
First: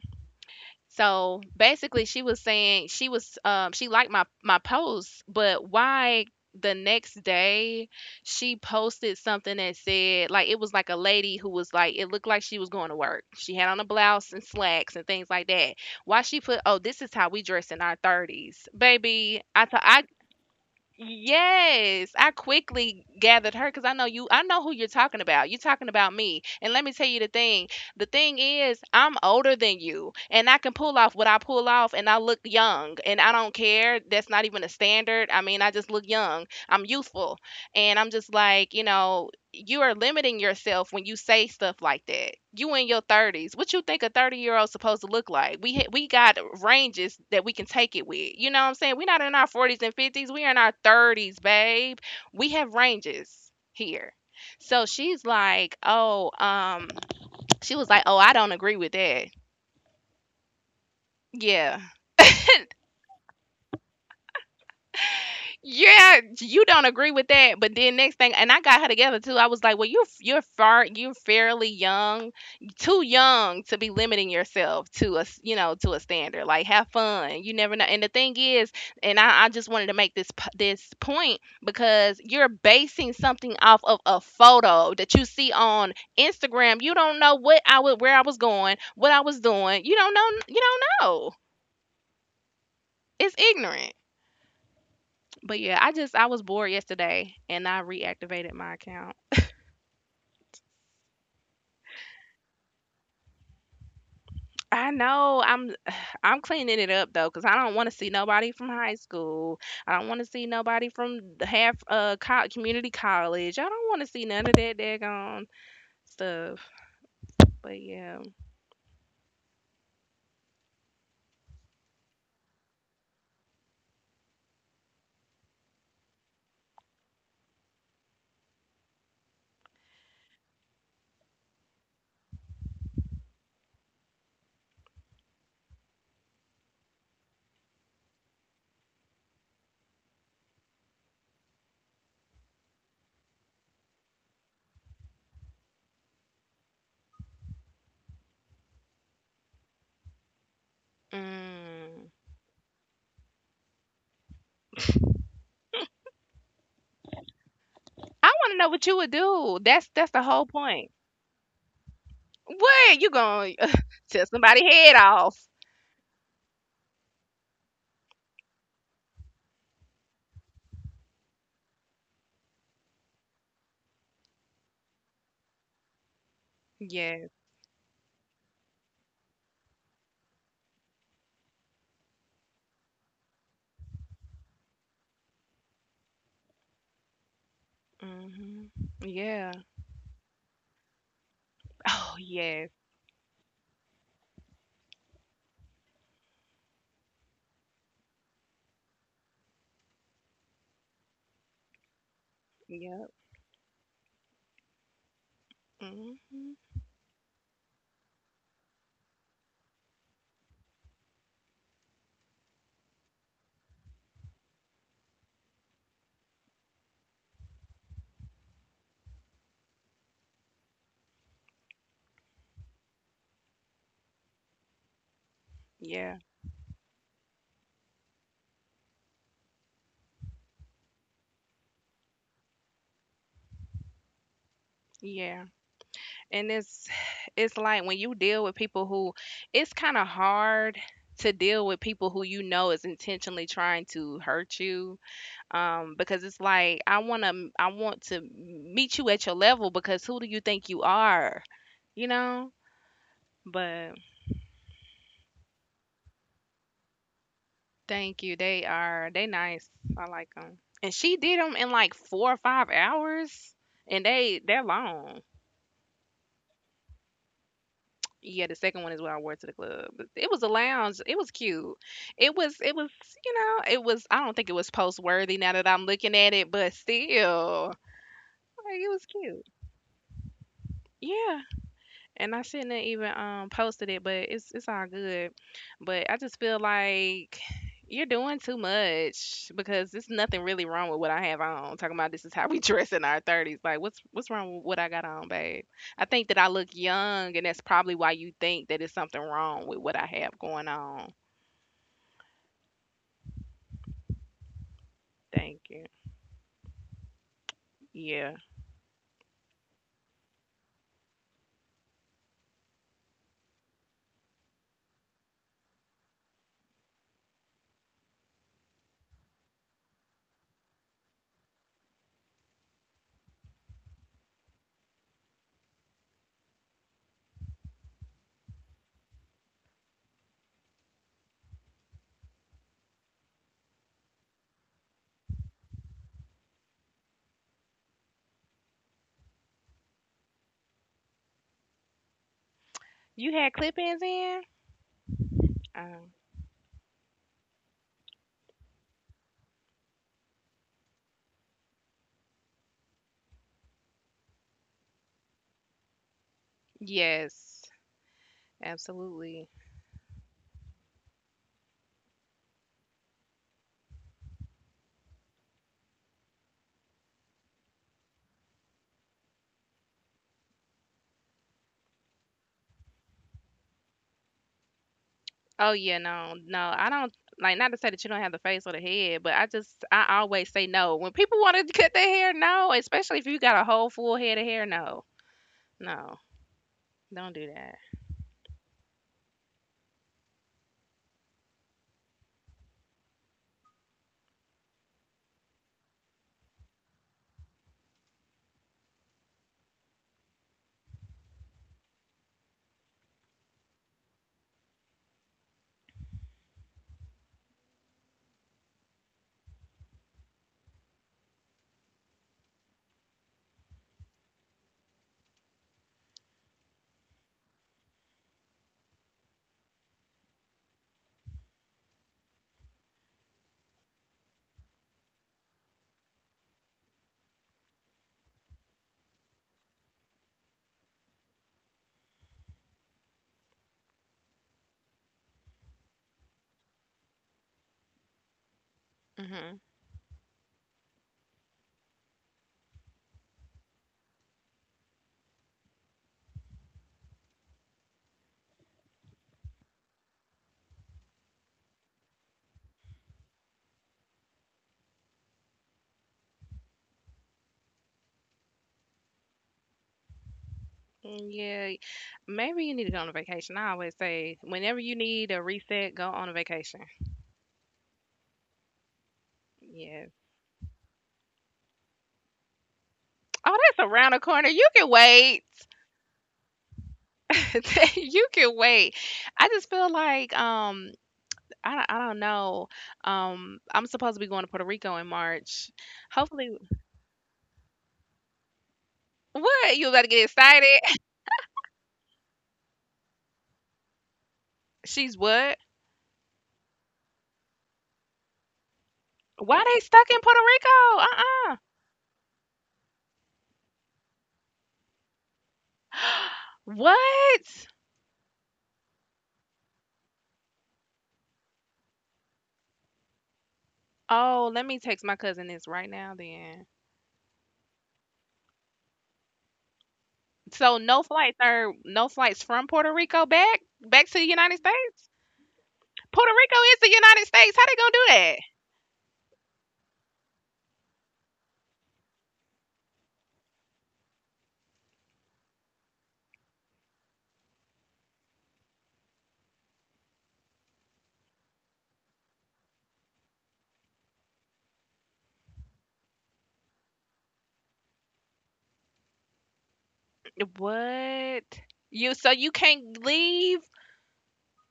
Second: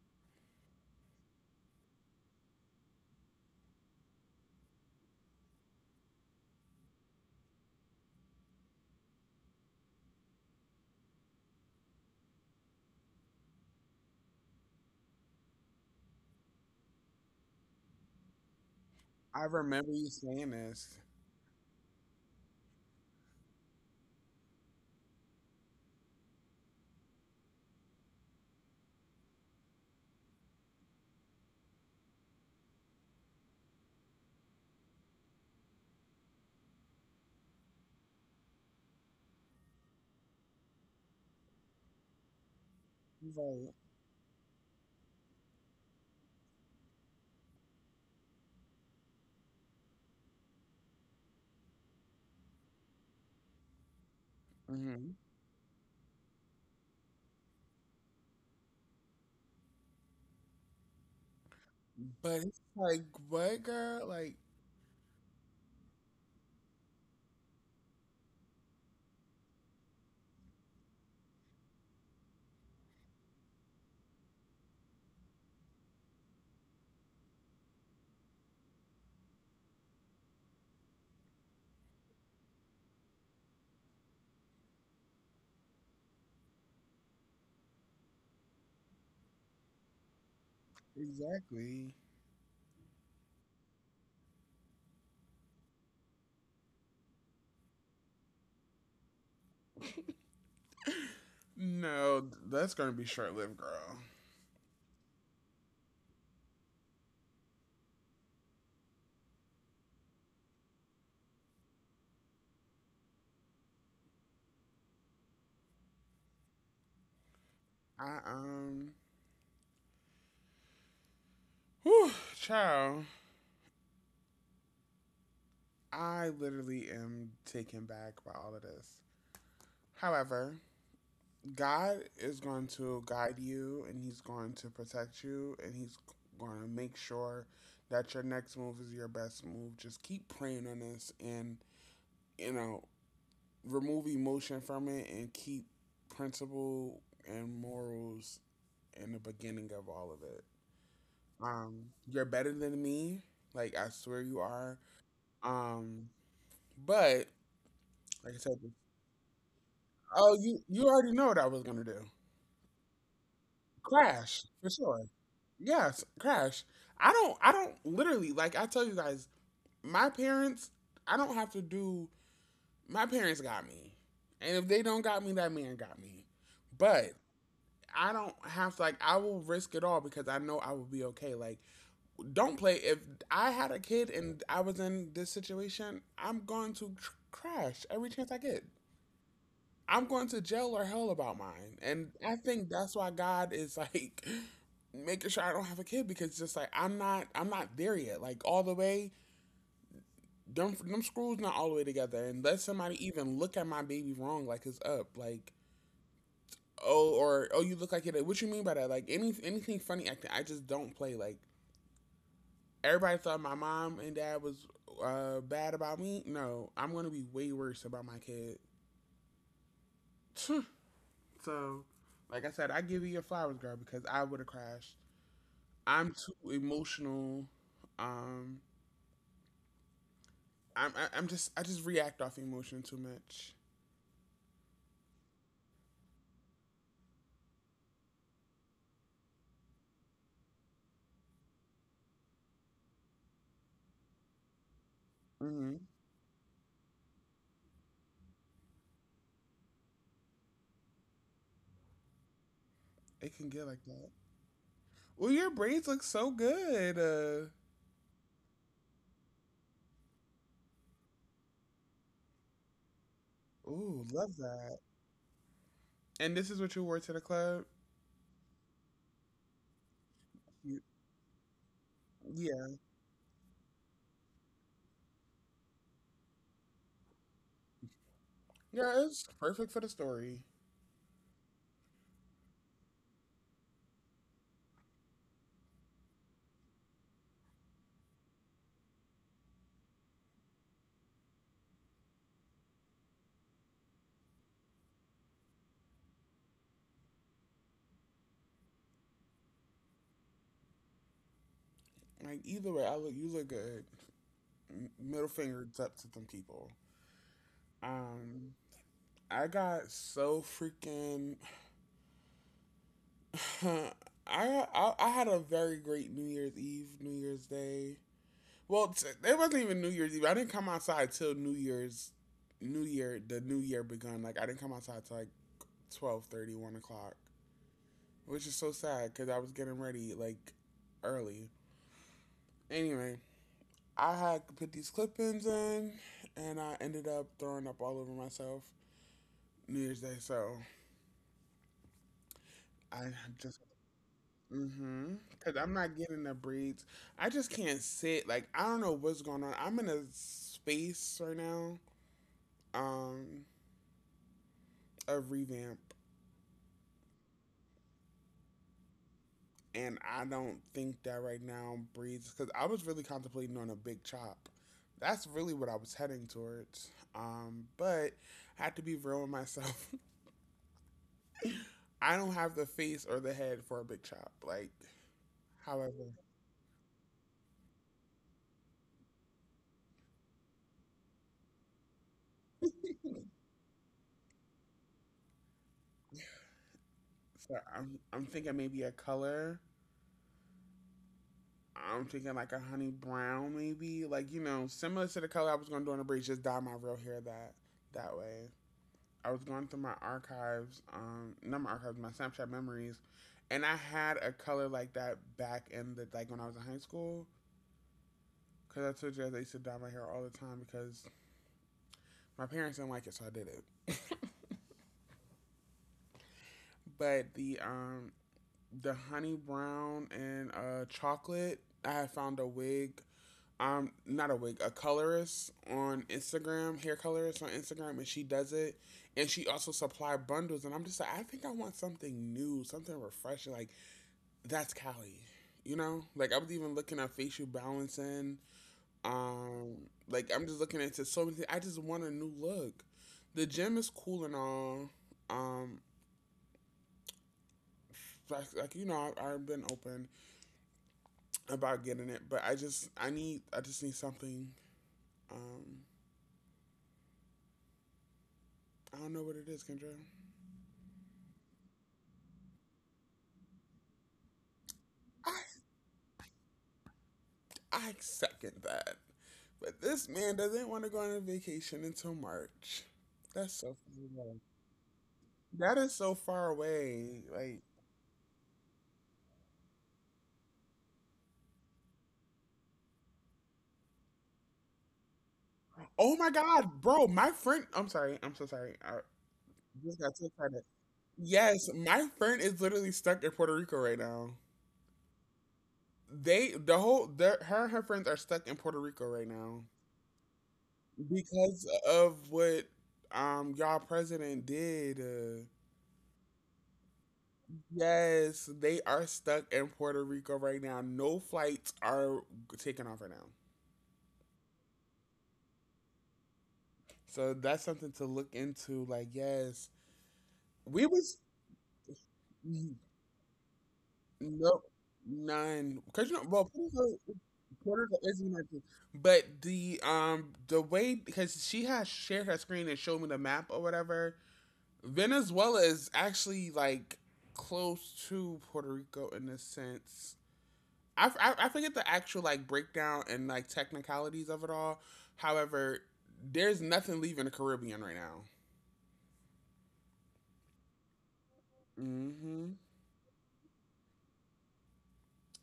[SPEAKER 2] So basically, she was saying she was um she liked my my post. But why the next day she posted something that said, like, it was like a lady who was like it looked like she was going to work. She had on a blouse and slacks and things like that. Why she put, oh, this is how we dress in our thirties. Baby,
[SPEAKER 1] I
[SPEAKER 2] I t-
[SPEAKER 1] remember
[SPEAKER 2] I
[SPEAKER 1] you saying this.
[SPEAKER 2] Yes, I quickly gathered her because I know you. I know who you're talking about. You're talking about me. And let me tell you the thing. The thing is, I'm older than you, and I can pull off what I pull off, and I look young, and I don't care. That's not even a standard. I mean, I just look young. I'm youthful, and I'm just like, you know, you are limiting yourself when you say stuff like that. You in your thirties. What
[SPEAKER 1] Right.
[SPEAKER 2] you think a thirty-year-old supposed to look like? We ha- we got ranges that we can take it with. You know what I'm saying? We're not in our forties and fifties. We're in our thirties, babe. We have ranges here. So
[SPEAKER 1] Hmm.
[SPEAKER 2] she's like, "Oh, um "she was like, oh, I don't agree with that." Yeah.
[SPEAKER 1] But it's like, what, girl? Like,
[SPEAKER 2] Yeah, you don't agree with that. But then next thing, and I got her together too. I was like, well, you're you're far, you're fairly young, too young to be limiting yourself to a s- you know to a standard. Like, have fun. You never know. And the thing is, and I, I just wanted to make this p- this point because you're basing something off of a photo that you see on Instagram. You don't know what I would, where I was going, what I was doing. You don't know. You don't know.
[SPEAKER 1] exactly.
[SPEAKER 2] It's ignorant. But yeah, I just I was bored yesterday and I reactivated my account.
[SPEAKER 1] No, th- that's gonna be short lived, girl.
[SPEAKER 2] I know. I'm I'm cleaning it up though, 'cause I don't want to see nobody from high school. I don't want to see nobody from the half uh co- community college. I don't want to see none of that daggone stuff. But
[SPEAKER 1] I
[SPEAKER 2] yeah.
[SPEAKER 1] um, Whew, child. I literally am taken back by all of this. However, God is going to guide you, and He's going to protect you, and He's going to make sure that your next move is your best move. Just keep praying on this and, you know, remove emotion from it and keep principle and morals in the beginning of all of it. Um,
[SPEAKER 2] Mm.
[SPEAKER 1] you're better than me. Like, I swear you are. Um, but,
[SPEAKER 2] I
[SPEAKER 1] like I
[SPEAKER 2] want
[SPEAKER 1] said,
[SPEAKER 2] to know what you would do. That's that's the
[SPEAKER 1] oh,
[SPEAKER 2] whole
[SPEAKER 1] you, you
[SPEAKER 2] point.
[SPEAKER 1] already know what I was going to do.
[SPEAKER 2] What you gonna tell
[SPEAKER 1] Crash,
[SPEAKER 2] somebody
[SPEAKER 1] for
[SPEAKER 2] head
[SPEAKER 1] sure.
[SPEAKER 2] off?
[SPEAKER 1] Yes, Crash. I don't I don't literally like I tell you guys, my parents, I don't have to do my parents got me. And if they don't got me, that man got me. But
[SPEAKER 2] Yes.
[SPEAKER 1] I don't have to like I will risk it all because I know I will be okay. Like don't play if I had a kid and I was in this situation, I'm going to tr- crash every chance I get.
[SPEAKER 2] Hmm. Yeah.
[SPEAKER 1] I'm going to jail or hell about mine. And
[SPEAKER 2] Oh
[SPEAKER 1] I think
[SPEAKER 2] yes.
[SPEAKER 1] that's why God is like making sure I don't have a kid because it's just like I'm not I'm not there yet. Like all the way them them screws not all the way together. And let somebody
[SPEAKER 2] Yep.
[SPEAKER 1] even look at my baby wrong like it's up. Like
[SPEAKER 2] Hmm.
[SPEAKER 1] oh or oh you look like it. What you mean by that? Like any anything funny acting. I just don't play. Like everybody thought my mom and dad was uh bad about me. No, I'm gonna be way worse about my kid. So, like I said, I give you your flowers, girl, because I would have crashed. I'm
[SPEAKER 2] Yeah.
[SPEAKER 1] too emotional. Um, I'm I, I'm just I just react off emotion too much.
[SPEAKER 2] Yeah. And it's it's like when you deal with people who it's kind of hard to deal with people who you know is intentionally trying to hurt you,
[SPEAKER 1] Hmm.
[SPEAKER 2] um because it's like I want to I want to meet you at your level because who do you think you are? You know?
[SPEAKER 1] It can get like
[SPEAKER 2] But
[SPEAKER 1] that. Well, your braids look so good. Uh,
[SPEAKER 2] thank you. They are they nice. I like them. And she did them in like four or five hours
[SPEAKER 1] ooh,
[SPEAKER 2] and
[SPEAKER 1] love
[SPEAKER 2] they they're
[SPEAKER 1] that.
[SPEAKER 2] long.
[SPEAKER 1] And this is what you wore to the club.
[SPEAKER 2] Yeah, the second one is what I wore to the club. It was a
[SPEAKER 1] You,
[SPEAKER 2] lounge. It was cute. It was
[SPEAKER 1] yeah,
[SPEAKER 2] it was, you know, it was I don't think it was post worthy now that I'm looking at it, but still, like it was
[SPEAKER 1] yeah, it's
[SPEAKER 2] cute.
[SPEAKER 1] perfect for the story.
[SPEAKER 2] Yeah. And I shouldn't have even um posted it, but it's it's all good. But I just feel like you're doing too much because there's nothing really wrong with what I have on. Talking about, "This is how we dress in our thirties." Like what's what's wrong with what I got on, babe? I think that I look young, and that's probably why you think that it's something wrong with what I have going on.
[SPEAKER 1] Like either way, I look you look good. M- Middle
[SPEAKER 2] Thank
[SPEAKER 1] fingers
[SPEAKER 2] you.
[SPEAKER 1] up to them people.
[SPEAKER 2] Yeah.
[SPEAKER 1] Um, I got so freaking I, I I had a very great New Year's Eve, New Year's Day. Well, t- it wasn't even New Year's Eve. I didn't come outside till New Year's, New Year, the New Year begun. Like I didn't come outside till like twelve thirty, one o'clock, which is so sad because I was getting ready like early. Anyway, I had put these clip-ins in, and I ended up throwing up all over myself New Year's Day. So I
[SPEAKER 2] You had
[SPEAKER 1] just
[SPEAKER 2] clip ins in?
[SPEAKER 1] Mm-hmm. Cause I'm not
[SPEAKER 2] Um
[SPEAKER 1] getting the breeds. I just can't sit. Like I don't know what's going on. I'm in a space right now, um, of revamp,
[SPEAKER 2] yes. Absolutely.
[SPEAKER 1] and I don't think that right now breeds. Cause I was really contemplating on a big chop. That's really what I was heading towards. Um, but I had to be real with myself. I don't have the face or the head for a big chop. Like,
[SPEAKER 2] Oh yeah,
[SPEAKER 1] however,
[SPEAKER 2] no, no. I don't like Not to say that you don't have the face or the head, but I just I always say no. When people want to cut their hair, no. Especially if you got a whole full head of hair, no. No. Don't do
[SPEAKER 1] so
[SPEAKER 2] that.
[SPEAKER 1] I'm I'm thinking maybe a color. I'm thinking like a honey brown, maybe, like, you know, similar to the color I was gonna do on the breeze. Just dye my real hair that that way. I was going through my archives, um, not my archives, my Snapchat memories, and I had a color like that back in the, like, when I was in high school. Cause I told you guys I used to dye my hair all the time because my parents didn't like it, so I did it. But the um the honey brown and uh chocolate, I had found a wig. Um, not a wig, a colorist on Instagram, hair colorist on Instagram, and she does it. And she also supply bundles, and I'm just like, I think I want something new, something refreshing. Like, that's Cali, you know. Like, I was even looking at facial balancing.
[SPEAKER 2] Hmm
[SPEAKER 1] Um, like, I'm just looking into so many things. I just want a new look. The gym is cool and all. Um, like, like you know, I, I've been open about getting it, but I just I need I just need something. Um, I don't know what it is, Kendra.
[SPEAKER 2] Yeah. Maybe you need to go on a vacation. I always say whenever you
[SPEAKER 1] I,
[SPEAKER 2] need a reset, go on a vacation.
[SPEAKER 1] I second that. But this
[SPEAKER 2] Yeah.
[SPEAKER 1] man doesn't want to go on a vacation until March. That's
[SPEAKER 2] Oh,
[SPEAKER 1] so
[SPEAKER 2] that's around
[SPEAKER 1] far
[SPEAKER 2] the
[SPEAKER 1] away.
[SPEAKER 2] corner. You can wait.
[SPEAKER 1] That is so far away. Like,
[SPEAKER 2] You can wait. I just feel like um I don't I don't know. Um, I'm supposed to be going to Puerto Rico in March.
[SPEAKER 1] oh my
[SPEAKER 2] Hopefully.
[SPEAKER 1] God, bro, my friend, I'm sorry. I'm so sorry. I
[SPEAKER 2] What? You
[SPEAKER 1] just
[SPEAKER 2] about to
[SPEAKER 1] got
[SPEAKER 2] get
[SPEAKER 1] so excited.
[SPEAKER 2] excited?
[SPEAKER 1] Yes, my friend is literally stuck in Puerto Rico right now.
[SPEAKER 2] She's what?
[SPEAKER 1] They, the whole, their, her and her friends are stuck in Puerto Rico right now
[SPEAKER 2] Why they stuck in Puerto Rico? Uh-uh.
[SPEAKER 1] because of what um y'all president did. Uh,
[SPEAKER 2] What?
[SPEAKER 1] Yes, they are stuck in Puerto Rico right now. No flights are taking off right now.
[SPEAKER 2] Oh, let me text my cousin this right now then.
[SPEAKER 1] So that's something to look into. Like, yes,
[SPEAKER 2] So
[SPEAKER 1] we
[SPEAKER 2] no
[SPEAKER 1] was,
[SPEAKER 2] flights are no flights from
[SPEAKER 1] n-
[SPEAKER 2] Puerto Rico back back to the
[SPEAKER 1] no,
[SPEAKER 2] United States?
[SPEAKER 1] none because, you know,
[SPEAKER 2] Puerto
[SPEAKER 1] well,
[SPEAKER 2] Rico
[SPEAKER 1] Puerto
[SPEAKER 2] is the
[SPEAKER 1] Rico,
[SPEAKER 2] United States. How
[SPEAKER 1] Puerto
[SPEAKER 2] they
[SPEAKER 1] Rico is
[SPEAKER 2] gonna
[SPEAKER 1] United, but the um the way, because she has shared her screen and showed me the map or whatever. Venezuela is actually, like, close to Puerto Rico in a sense. I, I, I forget the actual, like, breakdown and, like, technicalities of it all. However, there's nothing leaving the Caribbean right now.
[SPEAKER 2] do that? What?
[SPEAKER 1] Mm-hmm.
[SPEAKER 2] You so you can't leave?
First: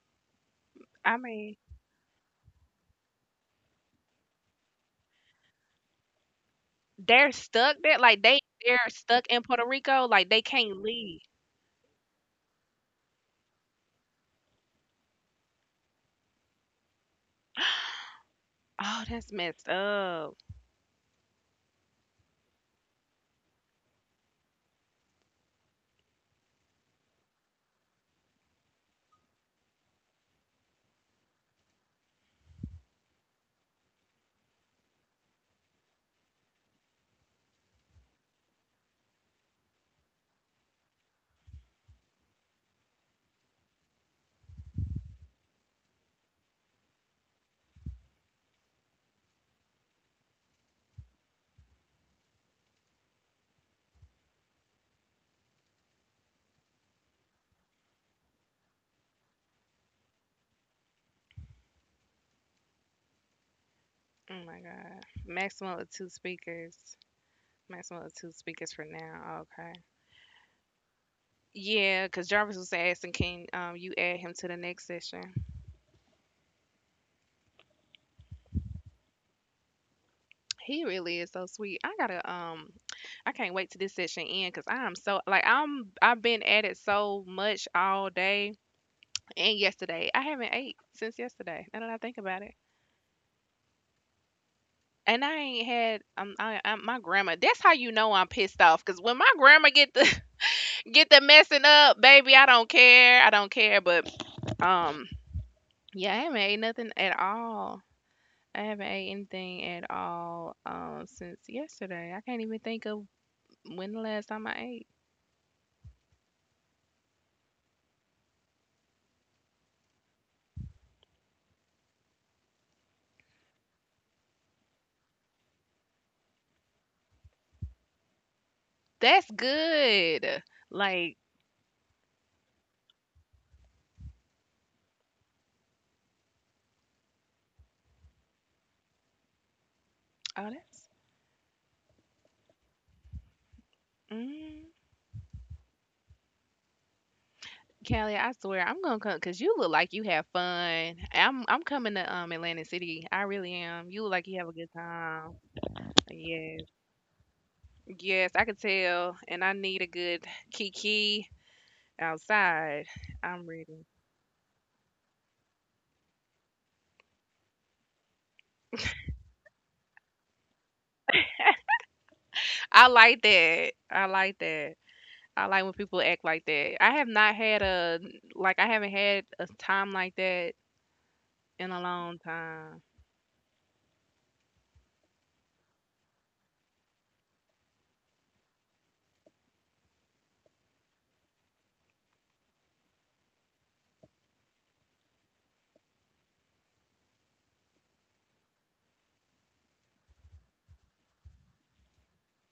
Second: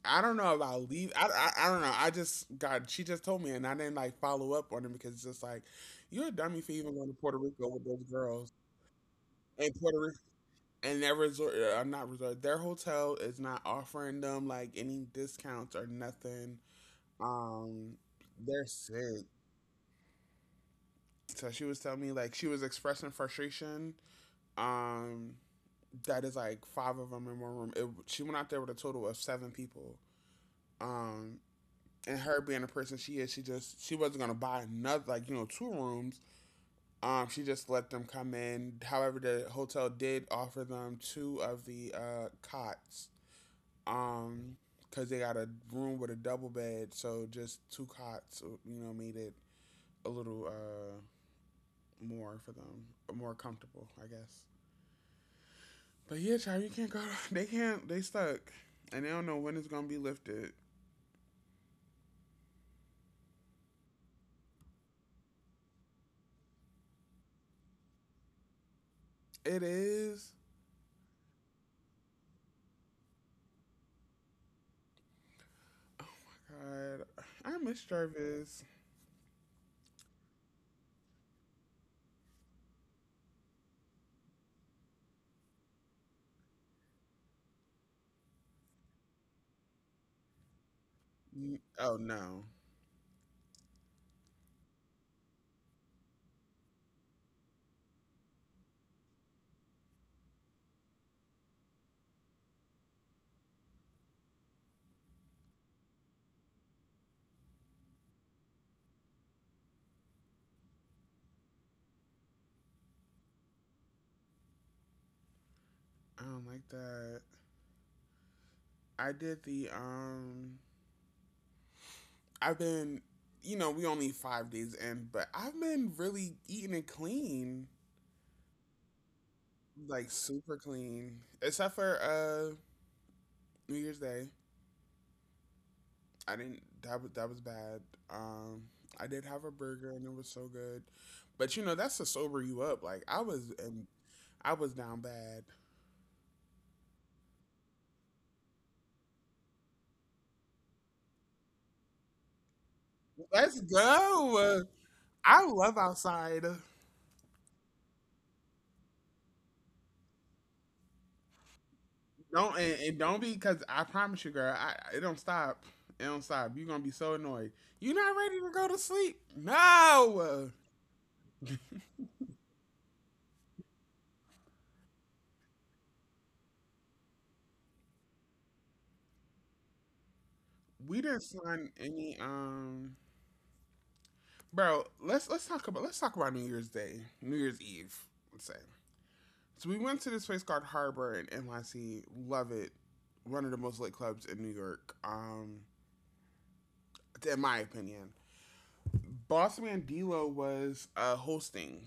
[SPEAKER 1] I don't know if I'll
[SPEAKER 2] I
[SPEAKER 1] leave. I,
[SPEAKER 2] mean,
[SPEAKER 1] I, I don't know. I just, God, she just told me and I didn't, like, follow up on it because it's just like, you're a dummy for
[SPEAKER 2] they're
[SPEAKER 1] even going to Puerto
[SPEAKER 2] stuck there?
[SPEAKER 1] Rico with
[SPEAKER 2] Like, they
[SPEAKER 1] those
[SPEAKER 2] they're
[SPEAKER 1] girls.
[SPEAKER 2] stuck in Puerto Rico?
[SPEAKER 1] And
[SPEAKER 2] Like,
[SPEAKER 1] Puerto
[SPEAKER 2] they
[SPEAKER 1] Rico,
[SPEAKER 2] can't leave?
[SPEAKER 1] and their resort, uh, uh, not resort, their hotel is not offering them, like, any discounts or nothing. Um,
[SPEAKER 2] Oh,
[SPEAKER 1] They're
[SPEAKER 2] that's
[SPEAKER 1] sick.
[SPEAKER 2] messed up.
[SPEAKER 1] So she was telling me, like, she was expressing frustration. Um, that is like five of them in one room. It, she went out there with a total of seven people. Um, and her being the person she is, she just she wasn't gonna buy another, like, you know, two rooms. Um, she just let them come in. However, the hotel did offer them two of the uh, cots. Um, Cause they got a room with a double bed, so just two cots, you know, made it a little uh more for them, more comfortable, I guess. But yeah, child, you can't go. They can't. They stuck, and they don't know when it's gonna be lifted.
[SPEAKER 2] Oh my God. Maximum of two speakers. Maximum of two speakers for now. Okay.
[SPEAKER 1] It is.
[SPEAKER 2] Yeah, because Jarvis was asking, can um you add him to the next session?
[SPEAKER 1] God, I miss Jarvis.
[SPEAKER 2] He really is so sweet. I gotta um, I can't wait till this session end because I'm so like I'm I've been at it so much all day and yesterday. I haven't ate since yesterday, now that I think
[SPEAKER 1] Mm.
[SPEAKER 2] about it.
[SPEAKER 1] Oh no,
[SPEAKER 2] And I ain't had um I, I my grandma. That's how you know I'm pissed off. Cause when my grandma get the get the messing up, baby, I don't care. I don't care. But um, yeah, I haven't ate nothing at all. I haven't ate anything at all um since yesterday. I can't even think of when the last time I ate.
[SPEAKER 1] I don't like that. I did the um. I've been, you know, we only five days in, but I've been really eating it clean,
[SPEAKER 2] That's good.
[SPEAKER 1] like
[SPEAKER 2] Like
[SPEAKER 1] super clean, except for uh New Year's Day. I didn't. That was, that was bad. Um, I did have a
[SPEAKER 2] oh,
[SPEAKER 1] burger and it
[SPEAKER 2] that's.
[SPEAKER 1] was so good, but you know that's to sober you up. Like, I was, and
[SPEAKER 2] Mm.
[SPEAKER 1] I was down bad.
[SPEAKER 2] Callie, I swear I'm gonna come because you look like you have fun. I'm I'm coming to um Atlantic City. I really am. You look like
[SPEAKER 1] Let's
[SPEAKER 2] you have a good
[SPEAKER 1] go.
[SPEAKER 2] time.
[SPEAKER 1] I love
[SPEAKER 2] Yes,
[SPEAKER 1] outside.
[SPEAKER 2] yes, I could tell, and I need a good kiki outside.
[SPEAKER 1] Don't, and,
[SPEAKER 2] I'm
[SPEAKER 1] and don't
[SPEAKER 2] ready.
[SPEAKER 1] be, because I promise you, girl. I It don't stop. It don't stop. You're gonna be so annoyed. You're not ready to go to sleep. No,
[SPEAKER 2] I like that. I like that. I like when people act like that. I have not had a Like I haven't had a time like that
[SPEAKER 1] we
[SPEAKER 2] in a
[SPEAKER 1] didn't
[SPEAKER 2] long
[SPEAKER 1] sign any.
[SPEAKER 2] time.
[SPEAKER 1] Um, bro, let's let's talk about let's talk about New Year's Day, New Year's Eve. Let's say, so we went to this place called Harbor in N Y C. Love it. One of the most lit clubs in New York. Um, in my opinion, Boss Man D'Lo was uh, hosting,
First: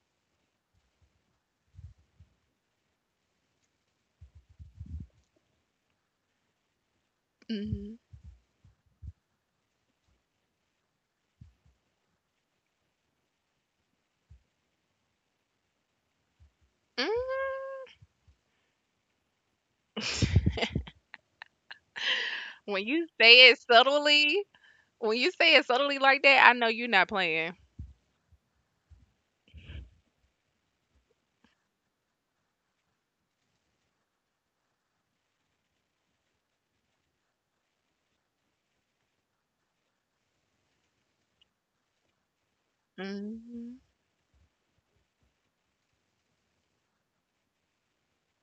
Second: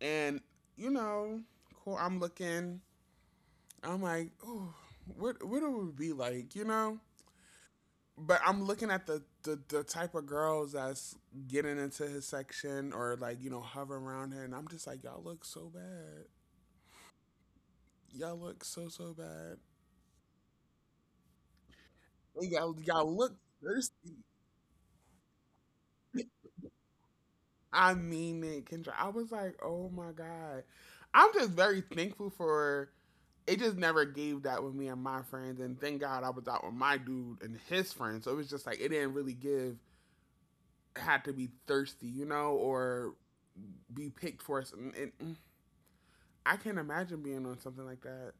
[SPEAKER 1] and, you know, cool. I'm looking. I'm like, oh, what what it would be like, you know?
[SPEAKER 2] Hmm
[SPEAKER 1] But I'm looking at the, the the type of girls that's getting into his section or, like, you know, hovering around him, and I'm just like, y'all look so bad.
[SPEAKER 2] hmm
[SPEAKER 1] Y'all look so so bad. Y'all
[SPEAKER 2] When you
[SPEAKER 1] y'all look
[SPEAKER 2] say it
[SPEAKER 1] thirsty.
[SPEAKER 2] subtly, when you say it subtly like that, I know you're not playing.
[SPEAKER 1] I mean it, Kendra. I was like, oh my God. I'm just very thankful for, it just never gave that with me and my friends, and thank God I was out with my dude and his friends. So it was just like it didn't really give, it had to be thirsty, you know, or
[SPEAKER 2] Hmm
[SPEAKER 1] be picked for us. And, and I can't imagine being on something like that.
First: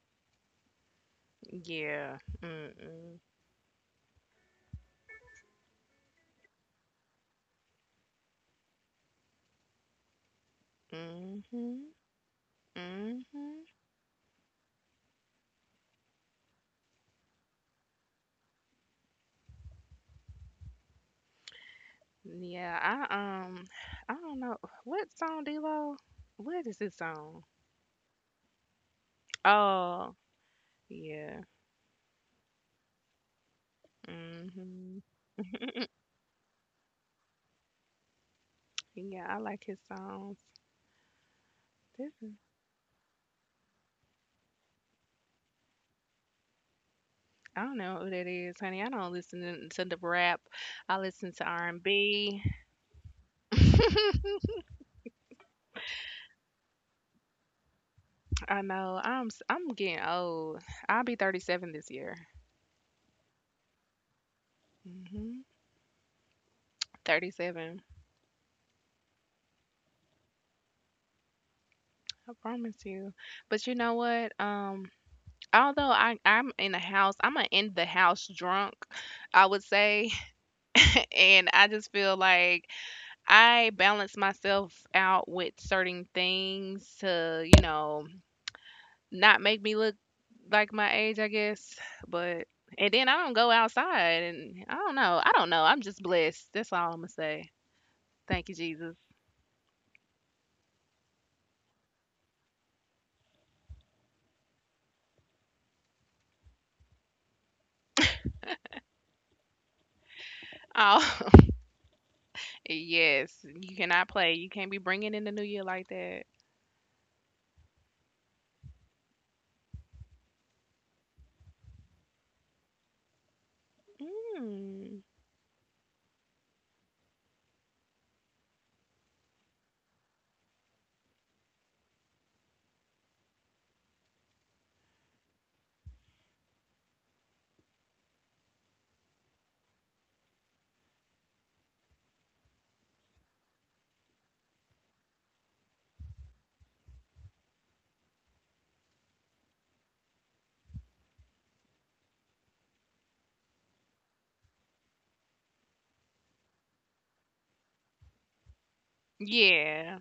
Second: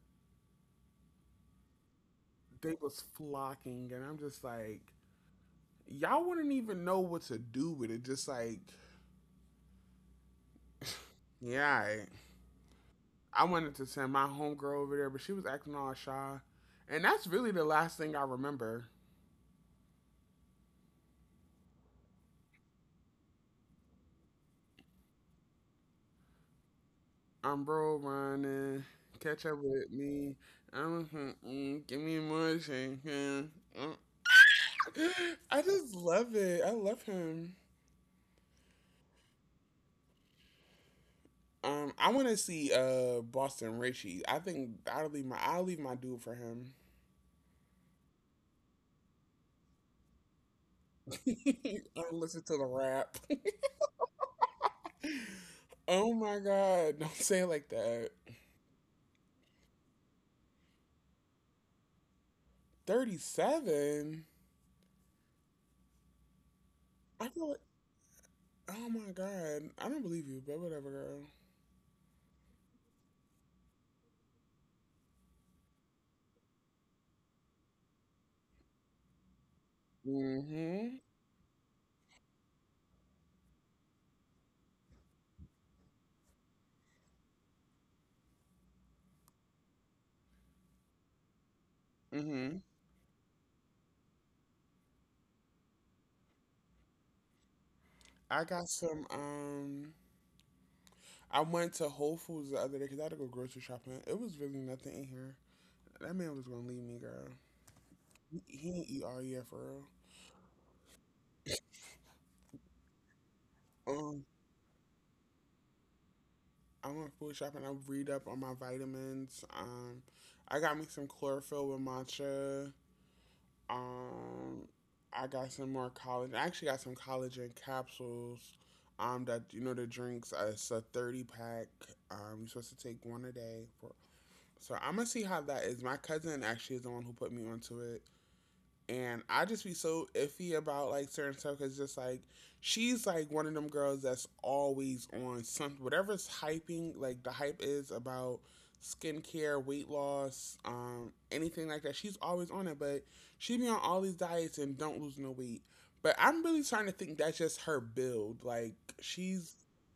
[SPEAKER 2] Yeah.
[SPEAKER 1] They was
[SPEAKER 2] Mm-mm.
[SPEAKER 1] flocking and I'm just like, y'all wouldn't even know what to do with it. Just like,
[SPEAKER 2] hmm
[SPEAKER 1] yeah, I
[SPEAKER 2] hmm
[SPEAKER 1] wanted to send my homegirl over there, but she was acting all shy. And that's really the last thing I remember.
[SPEAKER 2] Yeah, I um I don't know what song D-Lo. What is his song?
[SPEAKER 1] I'm, bro, running. Catch up with
[SPEAKER 2] Oh,
[SPEAKER 1] me. I'm, mm,
[SPEAKER 2] yeah.
[SPEAKER 1] mm, give me more shake, mm, mm.
[SPEAKER 2] Mhm.
[SPEAKER 1] I just love it. I love him.
[SPEAKER 2] Yeah, I like his songs.
[SPEAKER 1] Um, I
[SPEAKER 2] This
[SPEAKER 1] want
[SPEAKER 2] is,
[SPEAKER 1] to see uh Boston Richie. I think I'll leave my I'll leave my dude for him.
[SPEAKER 2] I don't know who that is, honey. I don't listen to the rap. I listen to r
[SPEAKER 1] I
[SPEAKER 2] and
[SPEAKER 1] don't listen
[SPEAKER 2] B.
[SPEAKER 1] to the rap. Oh my God! Don't say it like that.
[SPEAKER 2] I know I'm s- I'm getting old. I'll be thirty-seven this year.
[SPEAKER 1] Thirty seven.
[SPEAKER 2] Mhm.
[SPEAKER 1] I feel.
[SPEAKER 2] thirty-seven.
[SPEAKER 1] Oh my God, I don't believe you, but whatever, girl.
[SPEAKER 2] I promise you. But you know what? Um although I I'm in the house, I'm a in the house drunk, I would say.
[SPEAKER 1] Mhm.
[SPEAKER 2] And I just feel like I balance myself out with certain things to, you know, not make me look like my age, I guess. But
[SPEAKER 1] Mhm.
[SPEAKER 2] and then I don't go outside and I don't know. I don't know. I'm just blessed. That's all I'm gonna say.
[SPEAKER 1] I
[SPEAKER 2] Thank you,
[SPEAKER 1] got
[SPEAKER 2] Jesus.
[SPEAKER 1] some. Um, I went to Whole Foods the other day because I had to go grocery shopping. It was really nothing in here. That man was gonna leave me, girl. He, he didn't eat all year for real.
[SPEAKER 2] Oh yes. You cannot
[SPEAKER 1] Um,
[SPEAKER 2] play. You can't be bringing in the new year like that.
[SPEAKER 1] I went food shopping. I read up on my vitamins. Um, I got me some chlorophyll with matcha. Um,
[SPEAKER 2] Mm.
[SPEAKER 1] I got some more collagen. I actually got some collagen capsules. Um, that you know, the drinks. Uh, it's a thirty pack. Um, you're supposed to take one a day. For, so I'm gonna see how that is. My cousin actually is the one who put me onto it, and I just be so iffy about, like, certain stuff because, just like, she's like one of them girls that's always on something, whatever's hyping, like, the hype is about skincare, weight loss, um, anything like that. She's always on it, but she be on all these diets and don't lose no weight. But I'm really starting to think that's just her build. Like, she's,
[SPEAKER 2] Yeah.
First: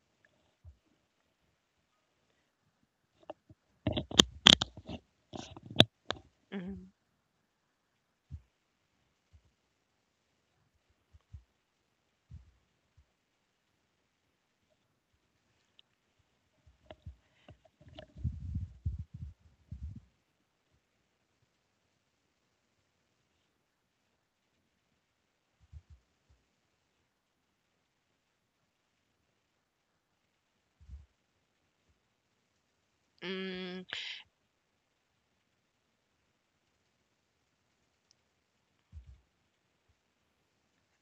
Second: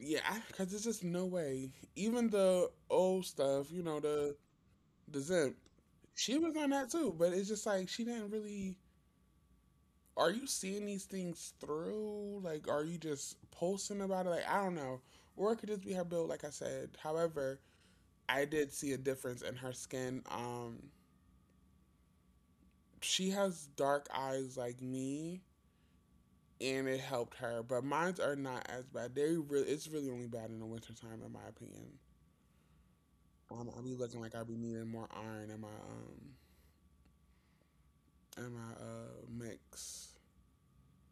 [SPEAKER 1] yeah, because there's just no way. Even the old stuff, you know, the the zimp. She was on that
[SPEAKER 2] Mm.
[SPEAKER 1] too. But it's just like, she didn't really, are you seeing these things through? Like, are you just posting about it? Like, I don't know. Or it could just be her build, like I said. However, I did see a difference in her skin. Um, she has dark eyes like me, and it helped her. But mines are not as bad. They really, it's really only bad in the wintertime, in my opinion. Um, I'll
[SPEAKER 2] Mm.
[SPEAKER 1] be looking like I'll be needing more iron in my um in my uh mix.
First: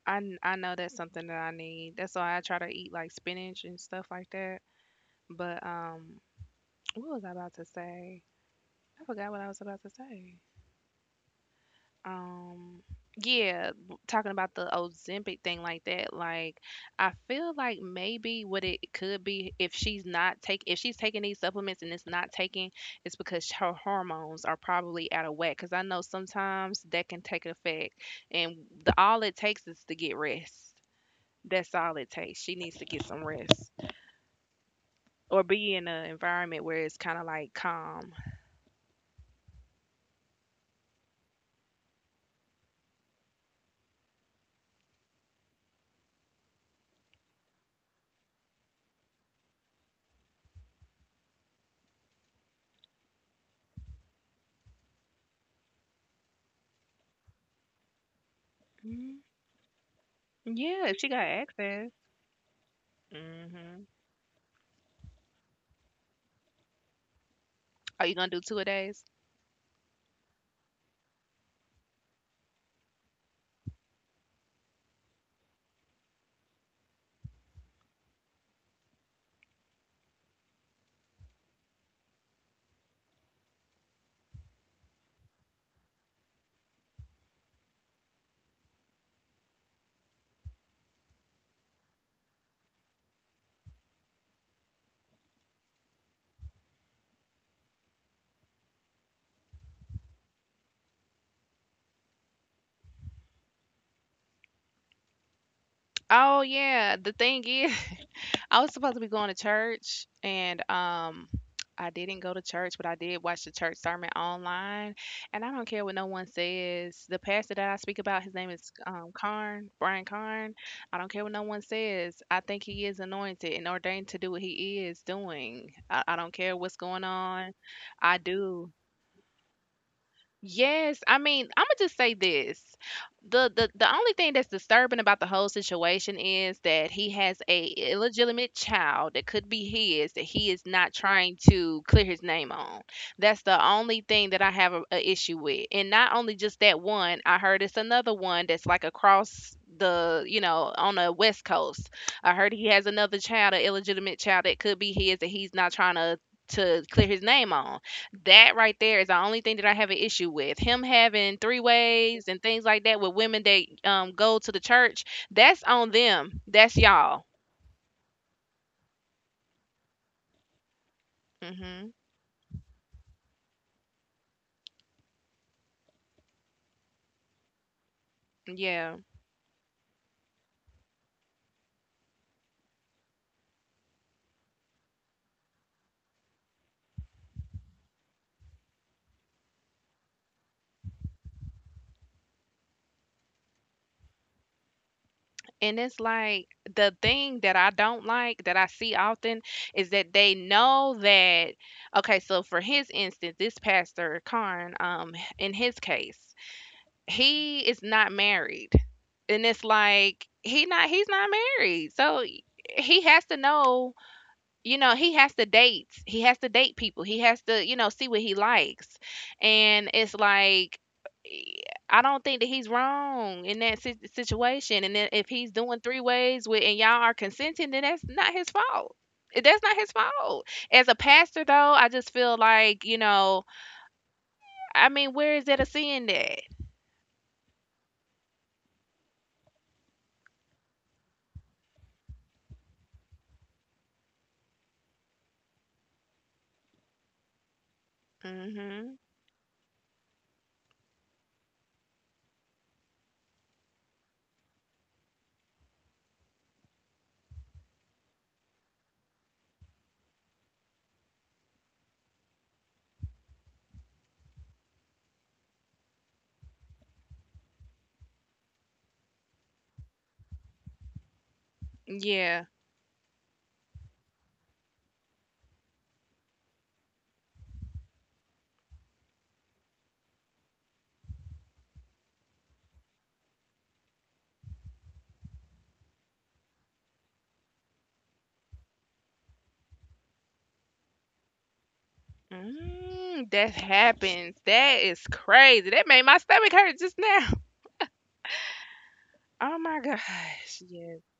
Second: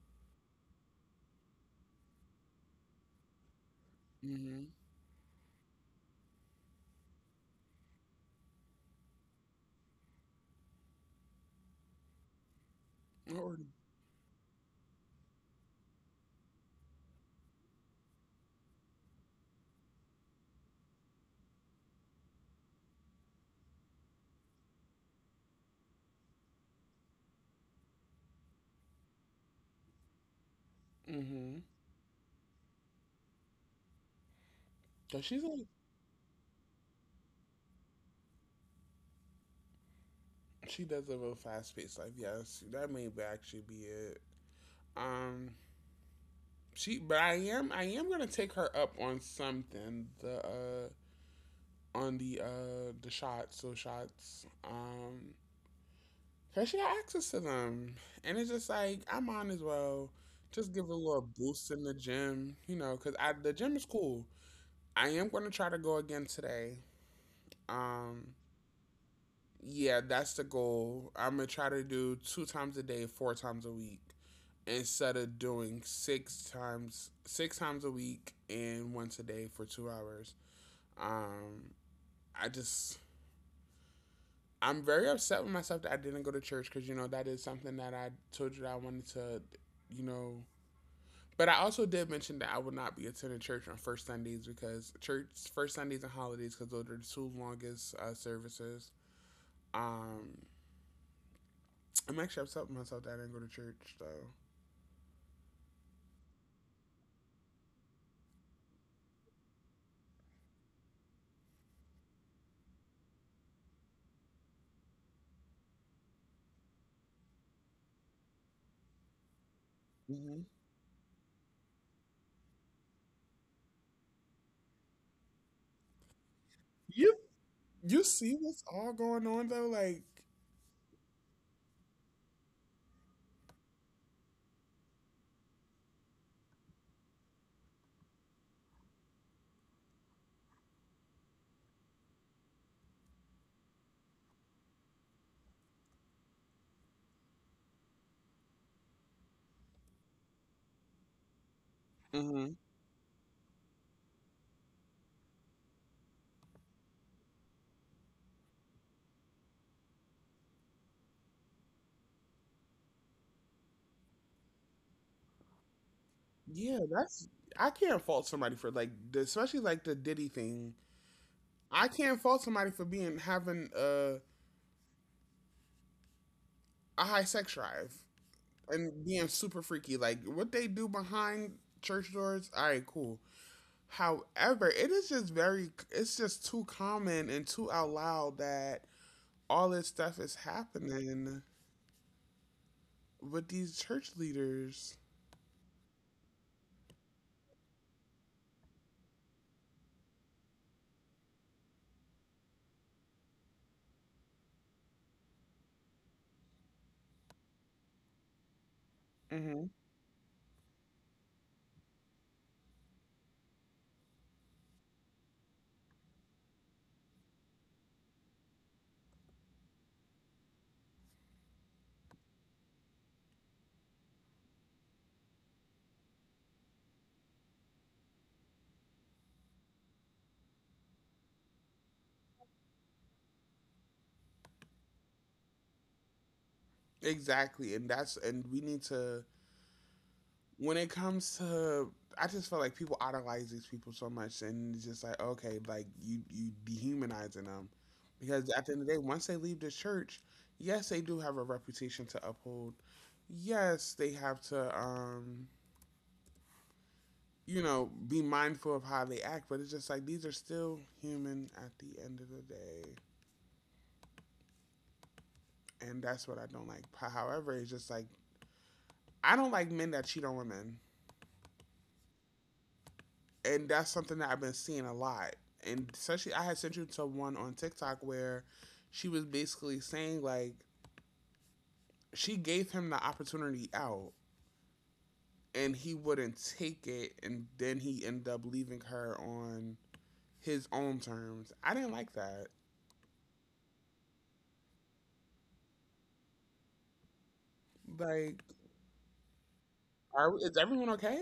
[SPEAKER 2] I, kn- I know that's something that I need. That's why I try to eat like spinach and stuff like that.
[SPEAKER 1] Mm-hmm.
[SPEAKER 2] But um, what was I about to say? I forgot what I was about to say. Um,
[SPEAKER 1] Or
[SPEAKER 2] yeah, w- talking about the Ozempic thing like that. Like, I feel like maybe what it could be, if she's not take if she's taking these supplements and it's not taking, it's because her hormones are probably out of whack. Because I know sometimes that can take effect, and the all it takes is to get rest.
[SPEAKER 1] mm-hmm.
[SPEAKER 2] That's all it takes. She needs to get some rest
[SPEAKER 1] Cause she's
[SPEAKER 2] or
[SPEAKER 1] like,
[SPEAKER 2] be in an environment where it's kind of like calm.
[SPEAKER 1] she does live a fast paced life. Yes, that may actually be it. Um, she, but I am, I am gonna take her up on something. The uh, On the uh, the shots, those shots. Um, cause she got access to them, and it's just like, I might as well just give
[SPEAKER 2] Yeah,
[SPEAKER 1] her a
[SPEAKER 2] if she got
[SPEAKER 1] little boost in
[SPEAKER 2] access.
[SPEAKER 1] the gym, you know. Cause I, the gym is
[SPEAKER 2] Hmm
[SPEAKER 1] cool. I am gonna try to go again today.
[SPEAKER 2] Are you
[SPEAKER 1] Um,
[SPEAKER 2] gonna do two a days?
[SPEAKER 1] yeah, that's the goal. I'm gonna try to do two times a day, four times a week, instead of doing six times six times a week and once a day for two hours. Um, I just I'm very upset with myself that I didn't go to church because, you know, that is something that I told you that I wanted to, you know. But I also did mention that I would not be attending church on first Sundays, because church first Sundays and holidays, because those are the two longest uh, services. Um, I'm actually upset with myself that I didn't go to church though.
[SPEAKER 2] Oh yeah. The thing is, I was supposed to be going to church, and um, I didn't go to church, but I did watch the church sermon online. And I don't care what no one says. The pastor that I speak about, his name is um Karn, Brian
[SPEAKER 1] Mm-hmm.
[SPEAKER 2] Karn. I don't care what no one says. I think he is anointed and ordained to do what he is doing. I, I don't care what's going
[SPEAKER 1] You
[SPEAKER 2] on.
[SPEAKER 1] you
[SPEAKER 2] I
[SPEAKER 1] see what's
[SPEAKER 2] do.
[SPEAKER 1] all going on though, like.
[SPEAKER 2] Yes, I mean, I'm gonna just say this. The, the the only thing that's disturbing about the whole situation is that he has a illegitimate child that could be his that he is not trying to clear his name on. That's the only thing that I have a, a issue with. And not only just that one, I heard it's another one that's like across the, you know, on the West Coast. I
[SPEAKER 1] Mm-hmm.
[SPEAKER 2] heard he has another child, an illegitimate child that could be his that he's not trying to to clear his name on. That right there is the only thing that I have an issue with. Him having three ways and things like that with women that um go to the church, that's on them. That's
[SPEAKER 1] Yeah,
[SPEAKER 2] y'all.
[SPEAKER 1] that's, I can't fault somebody for, like, the, especially like the Diddy thing. I
[SPEAKER 2] Hmm
[SPEAKER 1] can't fault somebody for being having a a high sex drive
[SPEAKER 2] Yeah.
[SPEAKER 1] and being super freaky. Like what they do behind church doors, all right, cool. However, it is just very it's just too common and too out loud that all this stuff is happening with these church leaders.
[SPEAKER 2] And it's like the thing that I don't like that I see often is that they know that, okay, so for his instance, this pastor Karn, um, in his case, he is not married. And
[SPEAKER 1] Hmm.
[SPEAKER 2] it's like he not he's not married. So he has to know, you know, he has to date, he has to date people, he has to, you know, see what he likes, and it's like, eh, I don't think that he's wrong in that si- situation. And then if he's doing three ways with and y'all are consenting, then that's not his fault. Eh, that's not his fault as a pastor though. I just feel like, you know, I mean, where is that a sin that
[SPEAKER 1] Exactly, and that's and we need to when it comes to I just feel like people idolize these people so much, and it's just like okay, like you you dehumanizing them because at the end of the
[SPEAKER 2] mm-hmm,
[SPEAKER 1] day, once they leave the church, yes, they do have a reputation to uphold. Yes, they have to. Um you know, be mindful of how they act, but it's just like these are still human at the end of the day. And that's what I don't like. However, it's just like I don't like men that cheat on women.
[SPEAKER 2] yeah,
[SPEAKER 1] And that's something that I've been seeing a lot. And especially I had sent you to one on TikTok where she was basically saying like she gave him the opportunity out and he wouldn't take it and then he ended up leaving her on his own terms. I didn't like that.
[SPEAKER 2] mm, that happens? That is crazy. That made my stomach hurt just now.
[SPEAKER 1] Like
[SPEAKER 2] Oh my
[SPEAKER 1] are is
[SPEAKER 2] gosh.
[SPEAKER 1] everyone
[SPEAKER 2] Yes.
[SPEAKER 1] okay?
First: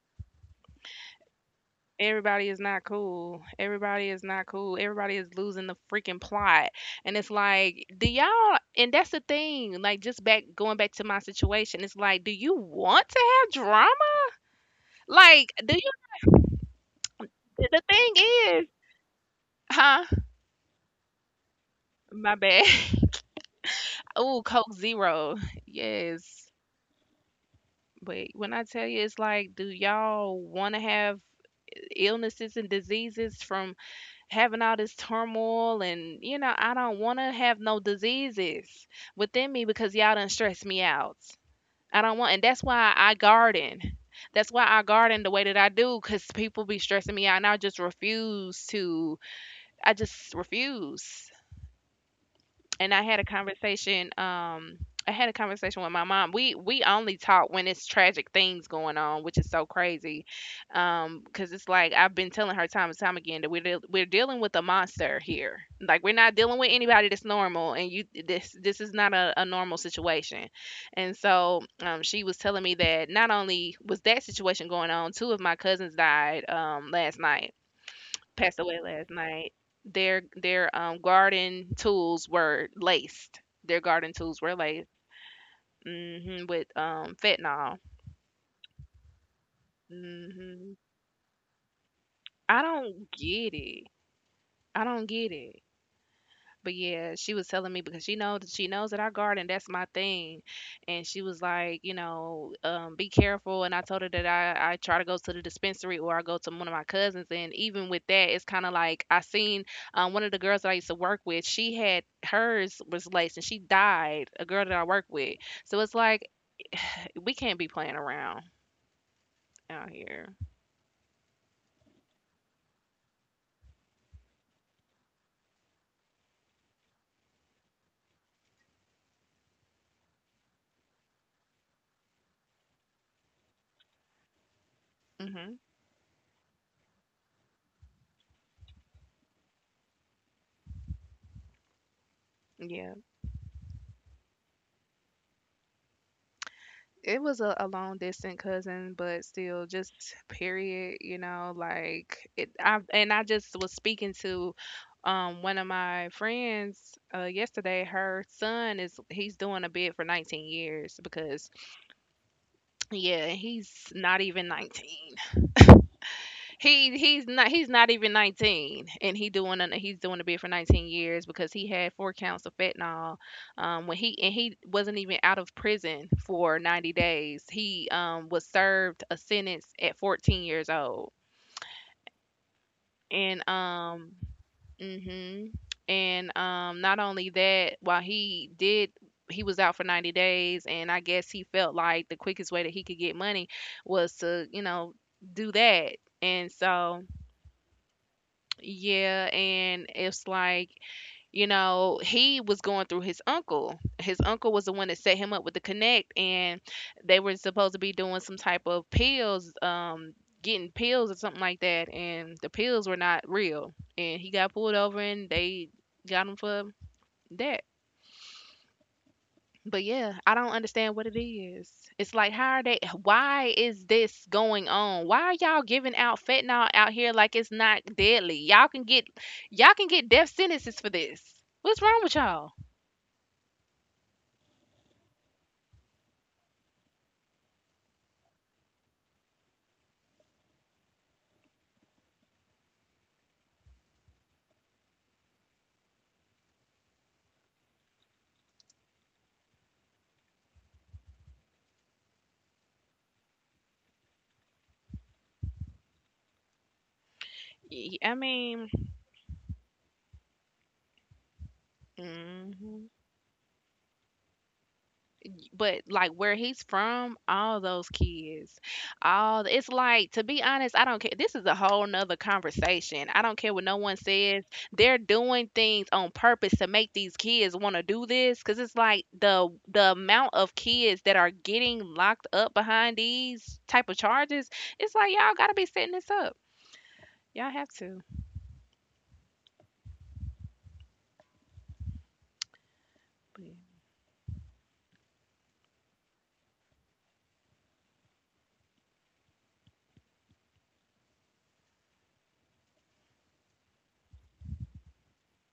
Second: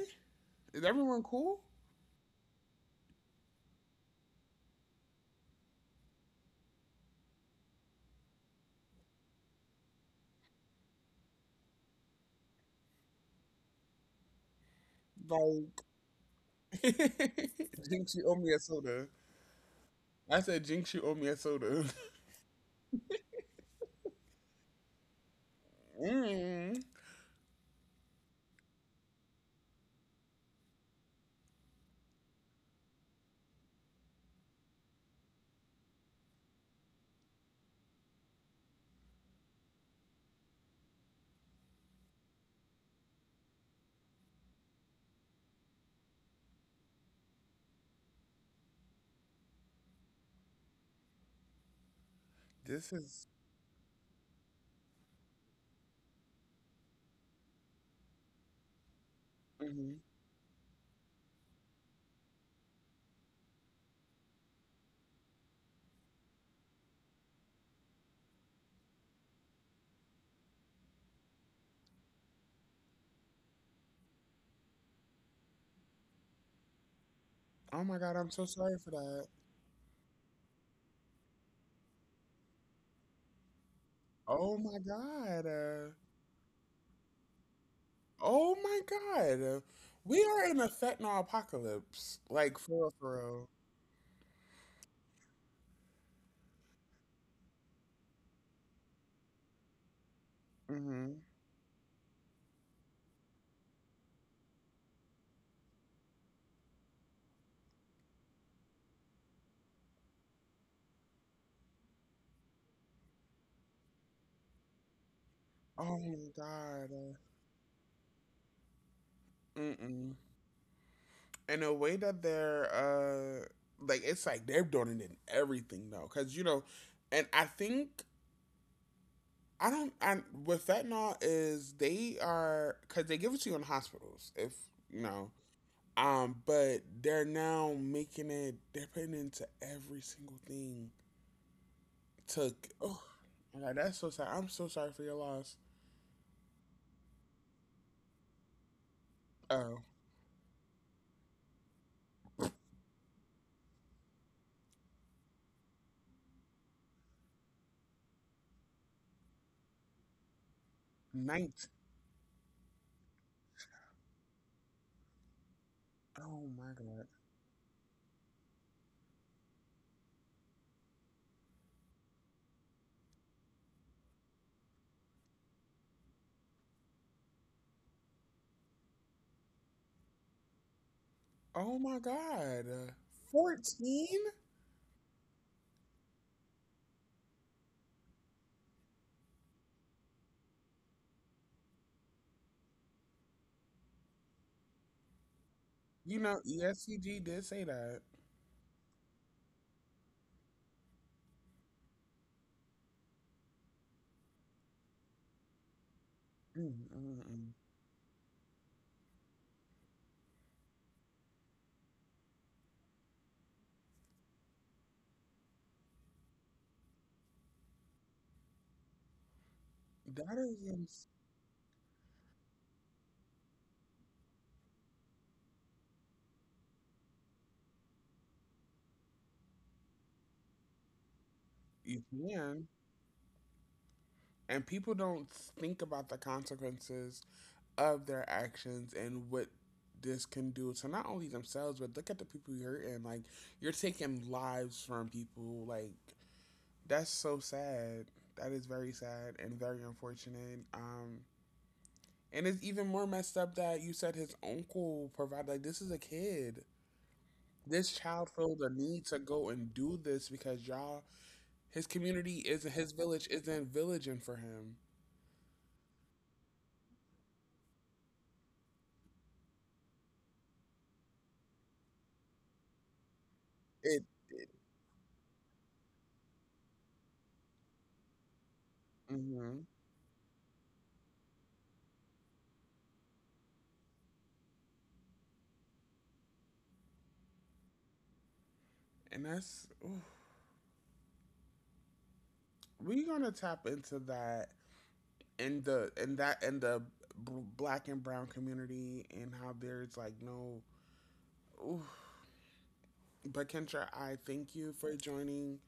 [SPEAKER 1] Is everyone cool?
[SPEAKER 2] Everybody is not cool. Everybody is not cool. Everybody is losing the freaking plot. And it's like, do y'all, and that's the thing, like just back, going back to my situation, it's like, do you want to have drama? Like, do you,
[SPEAKER 1] Like,
[SPEAKER 2] the thing
[SPEAKER 1] jinx, you owe
[SPEAKER 2] is,
[SPEAKER 1] me a soda.
[SPEAKER 2] huh?
[SPEAKER 1] I said, jinx, you owe me a soda.
[SPEAKER 2] My bad. Oh, Coke Zero. Yes.
[SPEAKER 1] Mm,
[SPEAKER 2] But when I tell you, it's like, do y'all want to have illnesses and diseases from having all this turmoil? And you know, I don't want to have no diseases within me because y'all done stressed me out. I don't want. And that's why I garden. That's why I garden the way that I do, because people be stressing me out and I just refuse to. I just refuse. And
[SPEAKER 1] this
[SPEAKER 2] I had a
[SPEAKER 1] is.
[SPEAKER 2] conversation. Um, I had a conversation with my mom. We we only talk when it's tragic things going on, which is so
[SPEAKER 1] Mhm.
[SPEAKER 2] crazy. Um, because it's like I've been telling her time and time again that we're deal we're dealing with a monster here. Like we're not dealing with anybody that's normal, and you this this is not a, a normal situation. And so, um, she was telling me that not only was that situation going on, two of my cousins died um last night,
[SPEAKER 1] Oh my god, I'm so
[SPEAKER 2] passed away
[SPEAKER 1] sorry for
[SPEAKER 2] last
[SPEAKER 1] that.
[SPEAKER 2] night. Their their um garden tools were laced. Their garden tools were
[SPEAKER 1] Oh my
[SPEAKER 2] laced
[SPEAKER 1] god. Uh,
[SPEAKER 2] hmm with um fentanyl.
[SPEAKER 1] oh my god. We are in a
[SPEAKER 2] Hmm
[SPEAKER 1] fentanyl apocalypse.
[SPEAKER 2] I
[SPEAKER 1] Like, for real,
[SPEAKER 2] don't
[SPEAKER 1] for
[SPEAKER 2] get it. I don't get it. But yeah, she was telling me because she knows, she knows that I garden, that's my thing.
[SPEAKER 1] real.
[SPEAKER 2] And
[SPEAKER 1] Hmm.
[SPEAKER 2] she was like, you know, um, be careful. And I told her that I, I try to go to the dispensary or I go to one of my cousins. And even with that, it's kind of like I seen um, one of the girls that I used to work with, she had hers was laced and she died, a girl that I work with. So it's
[SPEAKER 1] Oh
[SPEAKER 2] like
[SPEAKER 1] my god. Uh,
[SPEAKER 2] we can't be playing around out
[SPEAKER 1] mm-mm.
[SPEAKER 2] here.
[SPEAKER 1] In a way that they're, uh, like, it's like they're doing it in everything, though. Because, you know, and I think I don't. I with fentanyl is they are because they give it to you in hospitals if you know.
[SPEAKER 2] Hmm
[SPEAKER 1] Um, but they're now making it. They're putting it into every single thing. Took.
[SPEAKER 2] Yeah.
[SPEAKER 1] Oh, my god, that's so sad. I'm so sorry for your loss.
[SPEAKER 2] It was a, a long distant cousin, but still,
[SPEAKER 1] Oh,
[SPEAKER 2] just period, you know, like it. I and I just was speaking to um one of my friends uh yesterday. Her son is He's doing a bid for nineteen years because
[SPEAKER 1] night.
[SPEAKER 2] yeah, he's not even nineteen.
[SPEAKER 1] Oh my
[SPEAKER 2] He
[SPEAKER 1] god.
[SPEAKER 2] he's not he's not even nineteen and he doing an, he's doing a bid for nineteen years because he had four counts of fentanyl um when he and he wasn't even out of prison for ninety days. He um was served a sentence at fourteen years old.
[SPEAKER 1] Oh my god. Uh,
[SPEAKER 2] And um
[SPEAKER 1] fourteen.
[SPEAKER 2] mhm. And um not only that, while he did, he was out for ninety days and I guess he felt like the quickest way that he could get money was to, you know, do that.
[SPEAKER 1] You know,
[SPEAKER 2] And so,
[SPEAKER 1] E S C G did say that.
[SPEAKER 2] yeah, and it's like, you know, he was going through his uncle. His uncle was the one that set him up with the connect, and
[SPEAKER 1] Mm,
[SPEAKER 2] they
[SPEAKER 1] mm,
[SPEAKER 2] were
[SPEAKER 1] mm.
[SPEAKER 2] supposed to be doing some type of pills, um, getting pills or something like that, and the pills were not real. And he got pulled over and they got him for that. But yeah,
[SPEAKER 1] That
[SPEAKER 2] I
[SPEAKER 1] is.
[SPEAKER 2] don't understand
[SPEAKER 1] Ins-
[SPEAKER 2] what it is. It's like, how are they? Why is this going on? Why are y'all giving out fentanyl out here like it's not deadly? Y'all can get, y'all can get death sentences for this. What's
[SPEAKER 1] you
[SPEAKER 2] wrong with y'all?
[SPEAKER 1] can, and people don't think about the consequences of their actions and what this can do to not only themselves but look at the people you're hurting. Like you're taking lives from people. Like that's so sad. That is very sad and very unfortunate. Um, and it's even more messed up that you said his uncle provided. Like this is a kid. This
[SPEAKER 2] Y-
[SPEAKER 1] child
[SPEAKER 2] I
[SPEAKER 1] felt the
[SPEAKER 2] mean,
[SPEAKER 1] need to go and do this because y'all, his community is his
[SPEAKER 2] mhm.
[SPEAKER 1] village isn't villaging for him.
[SPEAKER 2] But like where he's from, all those kids, all it's like, to be honest, I don't care. This is a whole nother conversation. I don't care what no
[SPEAKER 1] It,
[SPEAKER 2] one
[SPEAKER 1] it
[SPEAKER 2] says. They're doing things on purpose to make these kids want to do this, because it's like
[SPEAKER 1] Mhm.
[SPEAKER 2] the the amount of kids that are getting locked up behind these type of charges. It's like y'all gotta be setting this up. Y'all have to.
[SPEAKER 1] And that's. Oof. We're gonna
[SPEAKER 2] But
[SPEAKER 1] tap
[SPEAKER 2] yeah.
[SPEAKER 1] into that in the in that in the black and brown community and how there's like no. Oof. But Kendra, I thank you for joining,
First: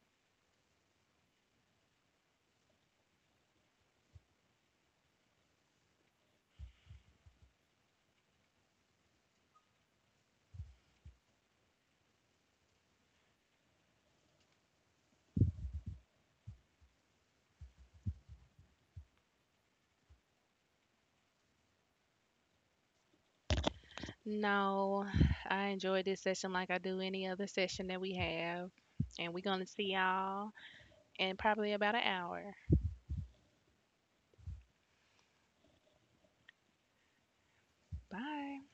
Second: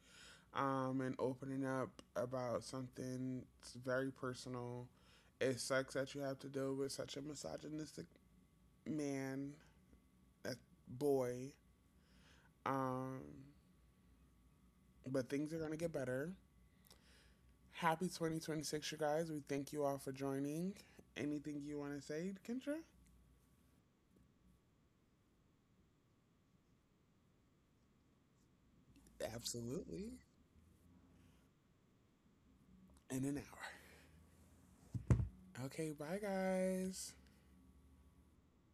[SPEAKER 1] um, and opening up about something that's very personal. It sucks that you have to deal with such a misogynistic man, that boy. Um, but things are gonna get better. Happy twenty twenty-six, you guys. We thank you all for joining. Anything you want to say, Kendra?
[SPEAKER 2] No, I enjoyed this session like I do any other session that we have, and we're gonna see
[SPEAKER 1] Absolutely.
[SPEAKER 2] y'all in probably about an hour.
[SPEAKER 1] In an hour. Okay, bye guys.
[SPEAKER 2] Bye.